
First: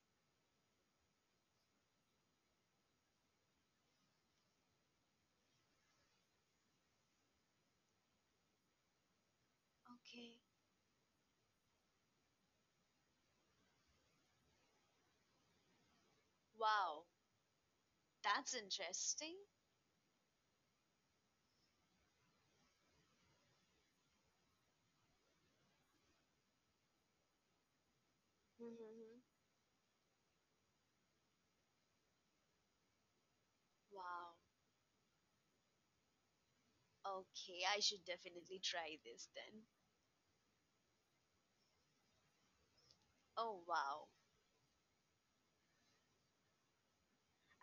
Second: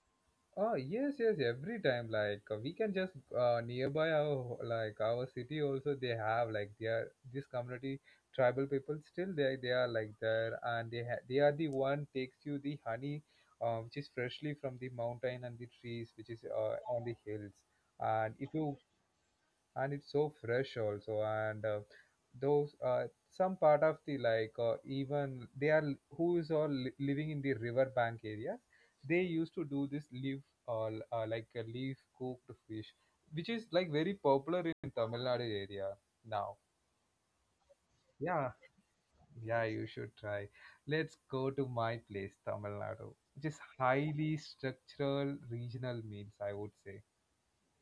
[SPEAKER 1] Oh, yes, yes. Every time, like we can just nearby our like our city also, they have like their this community. Tribal people still, they are like
[SPEAKER 2] Okay.
[SPEAKER 1] there, and they are the one takes you the honey, which is freshly from the mountain and the trees, which is on
[SPEAKER 2] Wow,
[SPEAKER 1] the hills. And if
[SPEAKER 2] that's
[SPEAKER 1] you,
[SPEAKER 2] interesting.
[SPEAKER 1] and it's so fresh also. And those some part of the, like even they are who is all living in the riverbank areas,
[SPEAKER 2] Hmm.
[SPEAKER 1] they used to do this leaf or like a leaf cooked fish, which is like very
[SPEAKER 2] Wow.
[SPEAKER 1] popular in Tamil Nadu area now.
[SPEAKER 2] Okay, I should
[SPEAKER 1] Yeah,
[SPEAKER 2] definitely try this
[SPEAKER 1] yeah,
[SPEAKER 2] then.
[SPEAKER 1] you should try. Let's go to my place Tamil Nadu, which is
[SPEAKER 2] Oh wow.
[SPEAKER 1] highly structural regional meals, I would say.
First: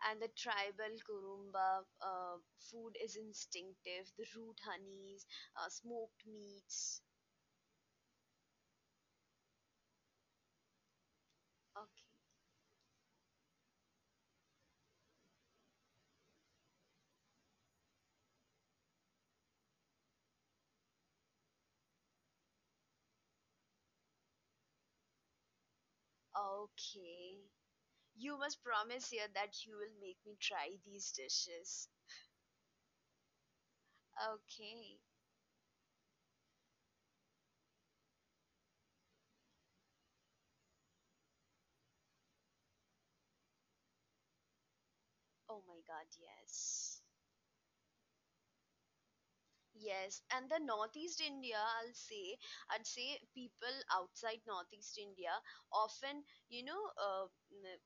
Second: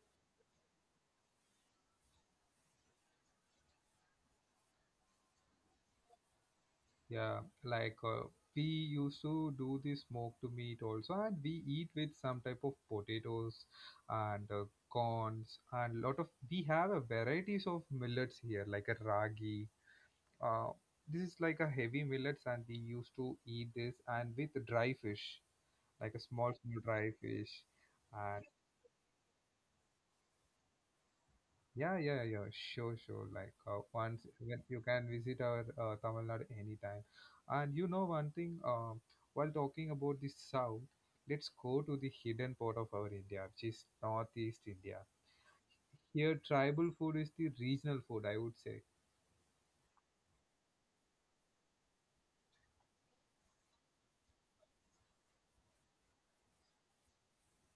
[SPEAKER 2] And the tribal Kurumba food is instinctive. The root honeys, smoked meats.
[SPEAKER 1] Yeah, like we used to do the smoked meat also, and we eat
[SPEAKER 2] Okay.
[SPEAKER 1] with some type of potatoes and corns and lot of. We have a varieties of millets here, like a ragi. Uh, this is like a heavy millets, and we used to eat this and with dry fish, like a small dry
[SPEAKER 2] Okay.
[SPEAKER 1] fish,
[SPEAKER 2] You
[SPEAKER 1] and
[SPEAKER 2] must promise here that you will make me try these dishes.
[SPEAKER 1] yeah, yeah, yeah, sure, sure. Like once when you
[SPEAKER 2] Okay.
[SPEAKER 1] can visit our Tamil Nadu anytime. And you know one thing, while talking about the south, let's go to the hidden part of our India, which is Northeast India.
[SPEAKER 2] Oh my god,
[SPEAKER 1] Here,
[SPEAKER 2] yes.
[SPEAKER 1] tribal food is the regional food, I would say.
[SPEAKER 2] Yes, and the Northeast India, I'd say people outside Northeast India often, you know, uh, n-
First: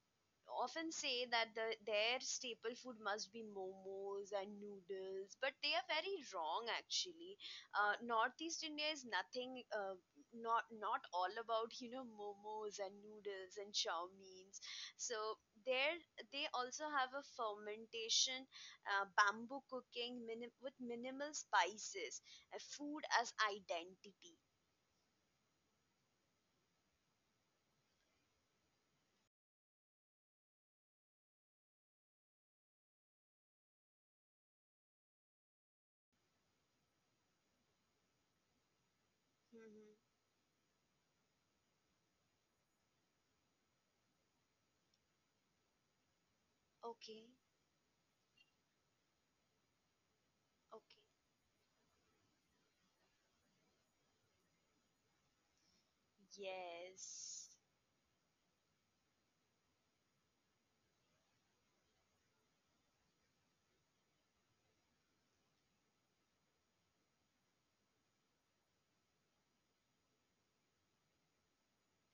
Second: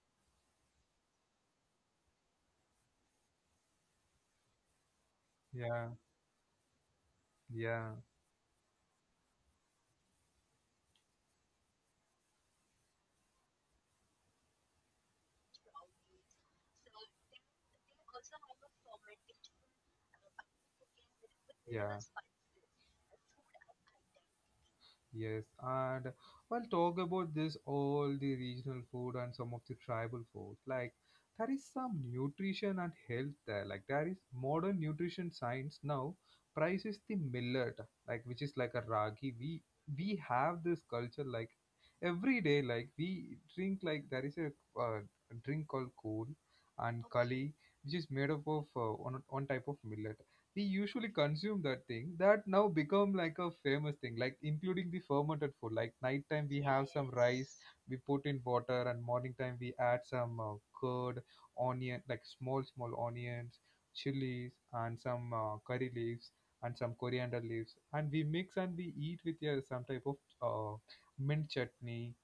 [SPEAKER 2] often say that their staple food must be momos and noodles, but they
[SPEAKER 1] Yeah,
[SPEAKER 2] are very wrong actually.
[SPEAKER 1] yeah,
[SPEAKER 2] Northeast India is nothing, not all about momos and noodles and chow mein. So there they also have a fermentation, with minimal
[SPEAKER 1] yeah.
[SPEAKER 2] spices, food as identity.
[SPEAKER 1] Yes, and we'll talk about this all the regional food and some of the tribal food. Like there is some nutrition and health there. Like there is modern nutrition science now prices the millet, like which is like a ragi. We
[SPEAKER 2] Hmm.
[SPEAKER 1] we have this culture, like every day. Like we drink, like there is a uh, drink called kool and
[SPEAKER 2] Okay,
[SPEAKER 1] kali, which is made up of one type of millet. We
[SPEAKER 2] okay,
[SPEAKER 1] usually consume that thing. That now become like a famous thing, like including the fermented food. Like nighttime we have some rice,
[SPEAKER 2] yes,
[SPEAKER 1] we put in water, and morning time we add some curd, onion, like small small onions, chilies, and some curry leaves, and some coriander leaves, and we mix, and we eat with some type of uh, mint chutney.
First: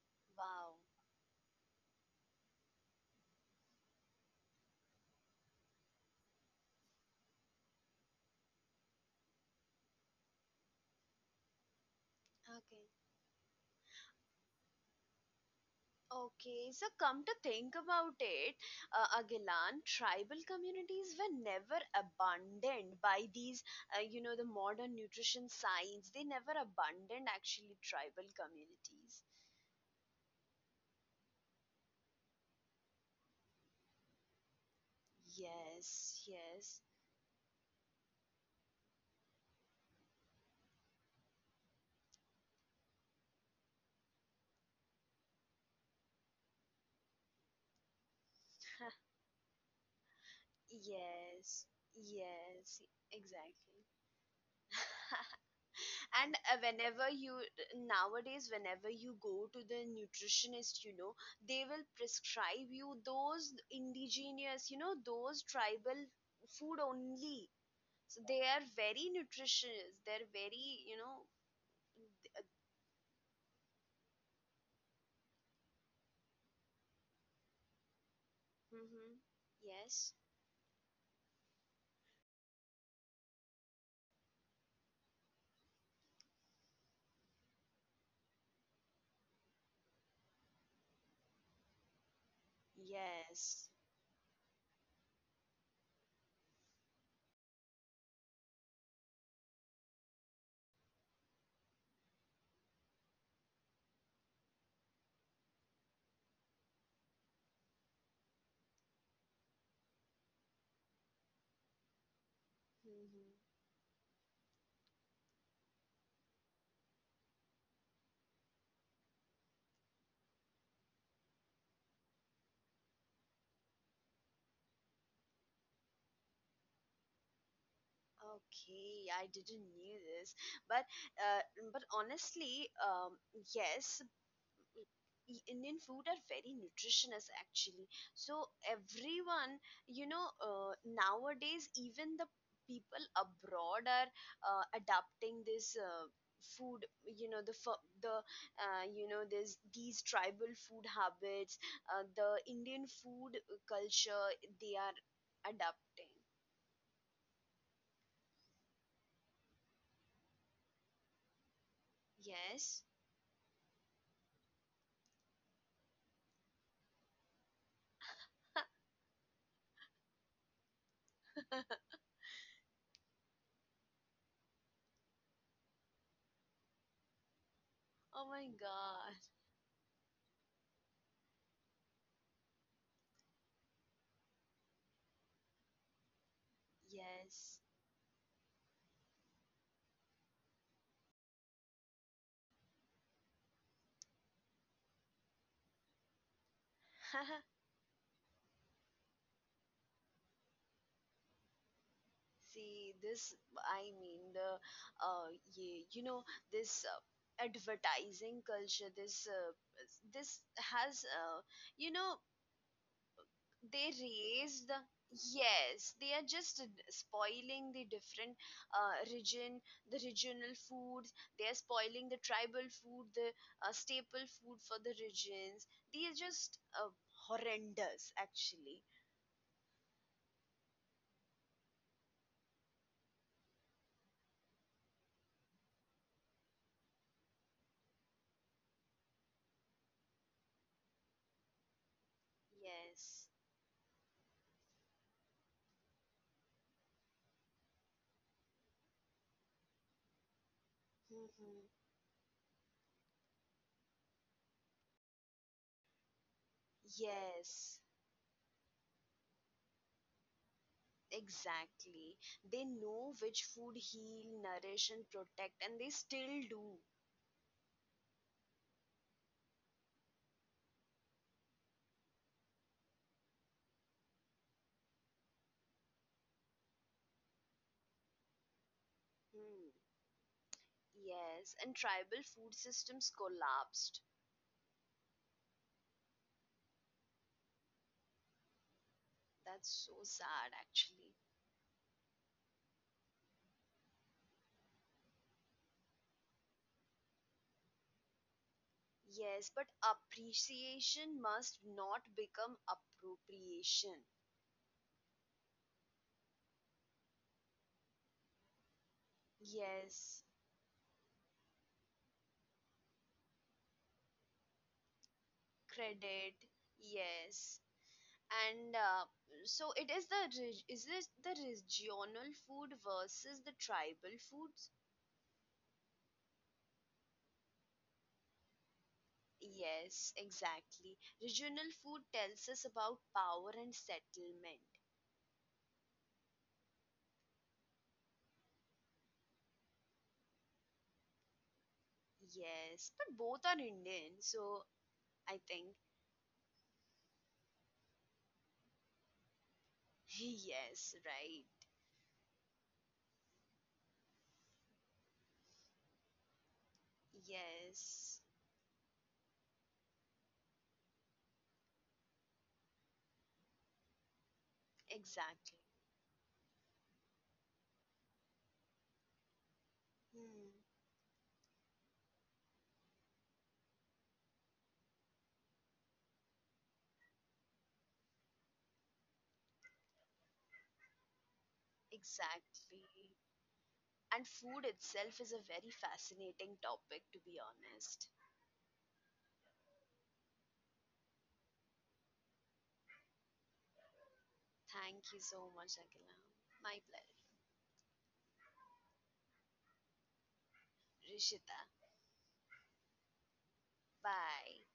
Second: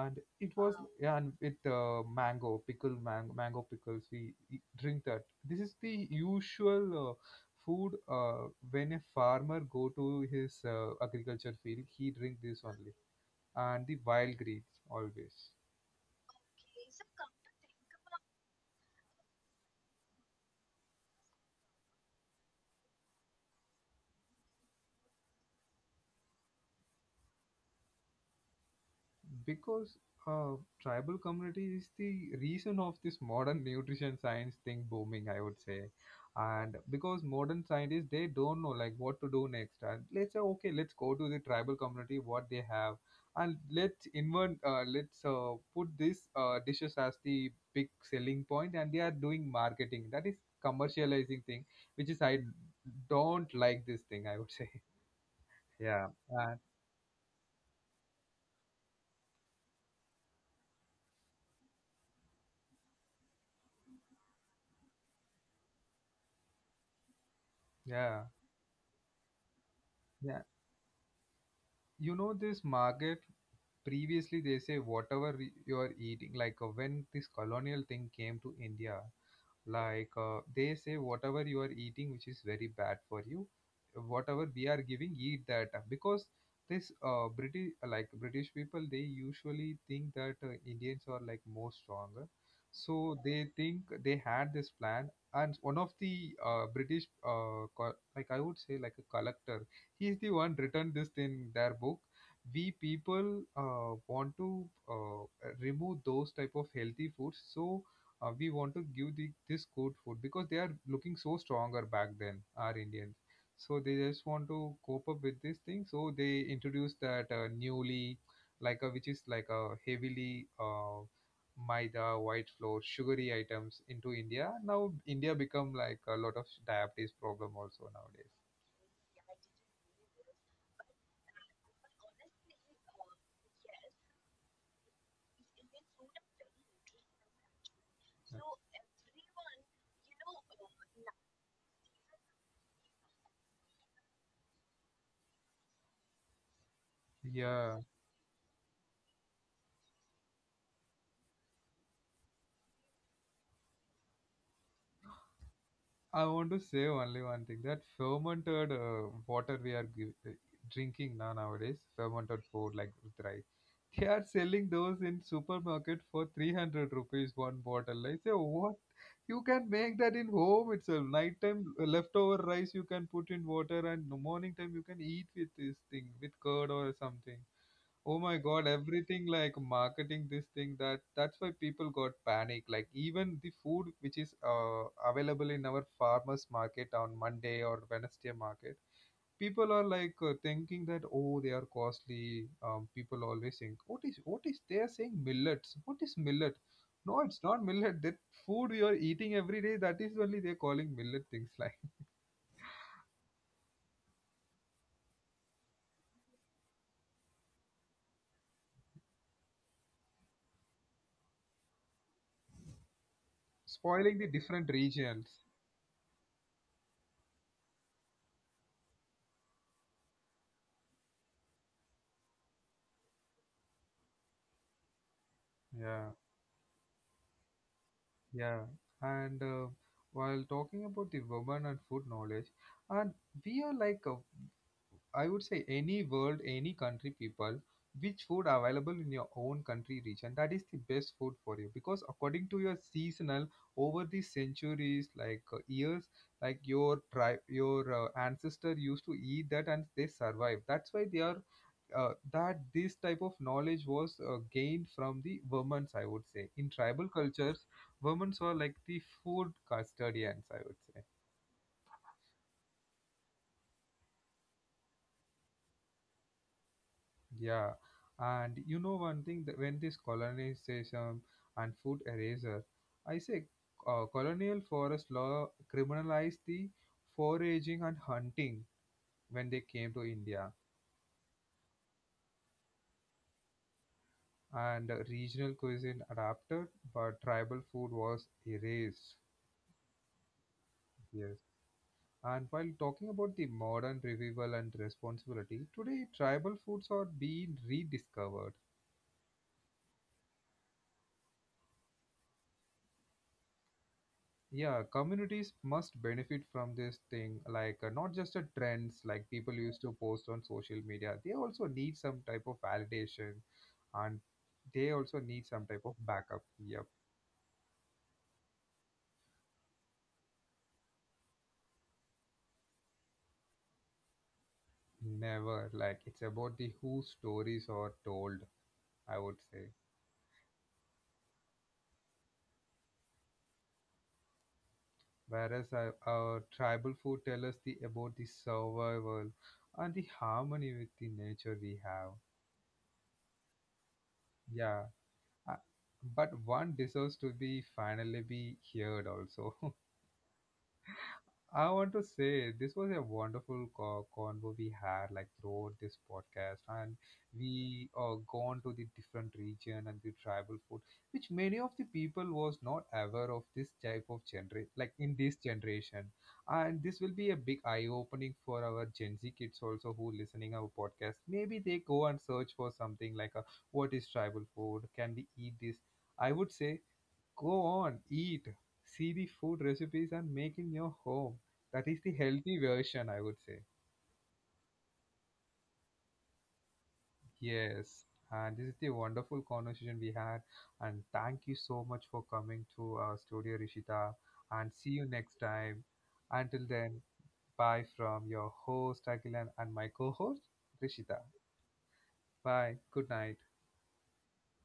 [SPEAKER 1] And it
[SPEAKER 2] wow,
[SPEAKER 1] was, yeah, and with mango pickle. Mango pickles we drink that. This is the usual food, when a farmer go to his agriculture field, he drink this only.
[SPEAKER 2] okay.
[SPEAKER 1] And the wild greens always,
[SPEAKER 2] Okay, so come to think about it, Agilan, tribal communities were never abandoned by these, the modern nutrition science. They never abandoned actually tribal communities.
[SPEAKER 1] because uh, tribal community is the reason of this modern nutrition science thing booming, I would say.
[SPEAKER 2] Yes,
[SPEAKER 1] And
[SPEAKER 2] yes,
[SPEAKER 1] because modern scientists, they don't know like what to do next, and let's say, okay, let's go to the tribal community what they have. And let's invent, let's put these dishes as the big selling point, and they are doing marketing. That is
[SPEAKER 2] yes,
[SPEAKER 1] commercializing thing, which is I
[SPEAKER 2] yes,
[SPEAKER 1] don't
[SPEAKER 2] exactly.
[SPEAKER 1] like this thing, I would say. Yeah.
[SPEAKER 2] And
[SPEAKER 1] And
[SPEAKER 2] whenever you nowadays whenever you go to the nutritionist they will prescribe you those indigenous those tribal food only, so
[SPEAKER 1] yeah,
[SPEAKER 2] they are very nutritious, they're
[SPEAKER 1] yeah,
[SPEAKER 2] very
[SPEAKER 1] you know this market, previously they say whatever you are eating, like when this colonial thing came to India,
[SPEAKER 2] hmm. Yes.
[SPEAKER 1] like they say whatever you are eating, which is very bad for you, whatever we are giving, eat that. Because this British, like British people, they usually think that Indians are like more stronger. So they
[SPEAKER 2] Yes.
[SPEAKER 1] think, they had this plan. And one of the British like I would say like a collector, he's the one written this in their book. We people want to remove those type of healthy foods. So we want to give the, this good food, because they are looking so stronger back then, our Indians.
[SPEAKER 2] Hmm.
[SPEAKER 1] So they just want to cope up with this thing, so they introduce that newly, like a, which is like a heavily maida, white flour, sugary items into India. Now India become like a lot of diabetes problem also nowadays.
[SPEAKER 2] Okay, I didn't knew this, but uh, but honestly, yes, Indian food are very nutritious actually. So everyone, nowadays even the people abroad are adapting this food.
[SPEAKER 1] Yeah,
[SPEAKER 2] There's these tribal food habits, the Indian food culture they are adapting.
[SPEAKER 1] I want to say only one thing, that fermented water we are drinking now nowadays, fermented food
[SPEAKER 2] Yes.
[SPEAKER 1] like with rice, they are selling those in supermarket for 300 rupees one bottle. I say, what? You can make that in home itself. Nighttime leftover rice you can put in water, and the morning time you can eat with this thing with curd or something. Oh
[SPEAKER 2] Oh
[SPEAKER 1] my
[SPEAKER 2] my
[SPEAKER 1] god,
[SPEAKER 2] God.
[SPEAKER 1] everything like marketing this thing. That that's why people got panic, like even the food which is available in our farmers market on Monday
[SPEAKER 2] Yes.
[SPEAKER 1] or Wednesday market, people are like thinking that oh they are costly. Um, people always think what is they are saying millets, what is millet? No, it's not millet, that food you are eating every day, that is only they're calling millet things, like
[SPEAKER 2] See this, I mean uh, yeah, this advertising culture. This has, you know, they
[SPEAKER 1] spoiling the
[SPEAKER 2] raise
[SPEAKER 1] different
[SPEAKER 2] the
[SPEAKER 1] regions.
[SPEAKER 2] yes. They are just spoiling the different region, the regional foods. They are spoiling the tribal food, the staple food for the regions. They
[SPEAKER 1] Yeah.
[SPEAKER 2] are just horrendous,
[SPEAKER 1] Yeah,
[SPEAKER 2] actually.
[SPEAKER 1] and while talking about the women and food knowledge, and we are like, I would say, any world, any country people, which food available in your own country region, that is the best food for you. Because according to your
[SPEAKER 2] Yes.
[SPEAKER 1] seasonal, over the centuries, like years, like your tribe, your ancestor used to eat that and they survive. That's why they are,
[SPEAKER 2] Hmm.
[SPEAKER 1] that this type of knowledge was gained from the women's, I would say. In tribal cultures,
[SPEAKER 2] Yes.
[SPEAKER 1] women were like the food custodians, I would say.
[SPEAKER 2] Exactly. They know which food heal, nourish, and protect, and they still do.
[SPEAKER 1] Yeah, and you know one thing, that when this colonization and food eraser, I say, colonial forest law criminalized the foraging and hunting when they
[SPEAKER 2] Hmm.
[SPEAKER 1] came to India.
[SPEAKER 2] Yes, and tribal food systems collapsed.
[SPEAKER 1] And regional cuisine adapted, but tribal food was erased.
[SPEAKER 2] That's so sad, actually.
[SPEAKER 1] Yes. And while talking about the modern revival and responsibility, today tribal foods are being rediscovered.
[SPEAKER 2] Yes, but appreciation must not become appropriation.
[SPEAKER 1] Yeah, communities must benefit from this thing, like not just a trends like people used to
[SPEAKER 2] Yes,
[SPEAKER 1] post on social media. They also need some type of validation, and they also need some type of
[SPEAKER 2] credit.
[SPEAKER 1] backup. Yep.
[SPEAKER 2] Yes, and so it is is this the regional food versus the tribal food?
[SPEAKER 1] Never. Like it's about the who stories are told, I would say.
[SPEAKER 2] Yes, exactly. Regional food tells us about power and settlement.
[SPEAKER 1] Whereas our tribal food tell us the about the survival and the harmony with the nature we have.
[SPEAKER 2] Yes, but both are Indian, so
[SPEAKER 1] Yeah.
[SPEAKER 2] I
[SPEAKER 1] Uh,
[SPEAKER 2] think.
[SPEAKER 1] but one deserves to be finally be heard also.
[SPEAKER 2] Yes, right.
[SPEAKER 1] I want to say this was a wonderful convo we had, like throughout this podcast. And we
[SPEAKER 2] Yes,
[SPEAKER 1] gone to the different region and the tribal food, which many of the people was not aware of this type of generation, like in this
[SPEAKER 2] exactly.
[SPEAKER 1] generation. And this will be a big eye opening for our Gen Z kids also who
[SPEAKER 2] Hmm,
[SPEAKER 1] listening our podcast. Maybe they go and search for something like a, what is tribal food? Can we eat this? I would say, go on, eat, see the food recipes and make in your home. That is the healthy
[SPEAKER 2] exactly.
[SPEAKER 1] version, I would say.
[SPEAKER 2] And food itself is a very fascinating topic, to be honest.
[SPEAKER 1] Yes, and this is the wonderful conversation we had. And thank you so much for coming to our studio, Rishita. And see
[SPEAKER 2] Thank
[SPEAKER 1] you
[SPEAKER 2] you so
[SPEAKER 1] next
[SPEAKER 2] much,
[SPEAKER 1] time.
[SPEAKER 2] Akila.
[SPEAKER 1] Until
[SPEAKER 2] My pleasure.
[SPEAKER 1] then, bye from your host, Agilan, and my co host, Rishita.
[SPEAKER 2] Rishita,
[SPEAKER 1] Bye. Good night.
[SPEAKER 2] bye.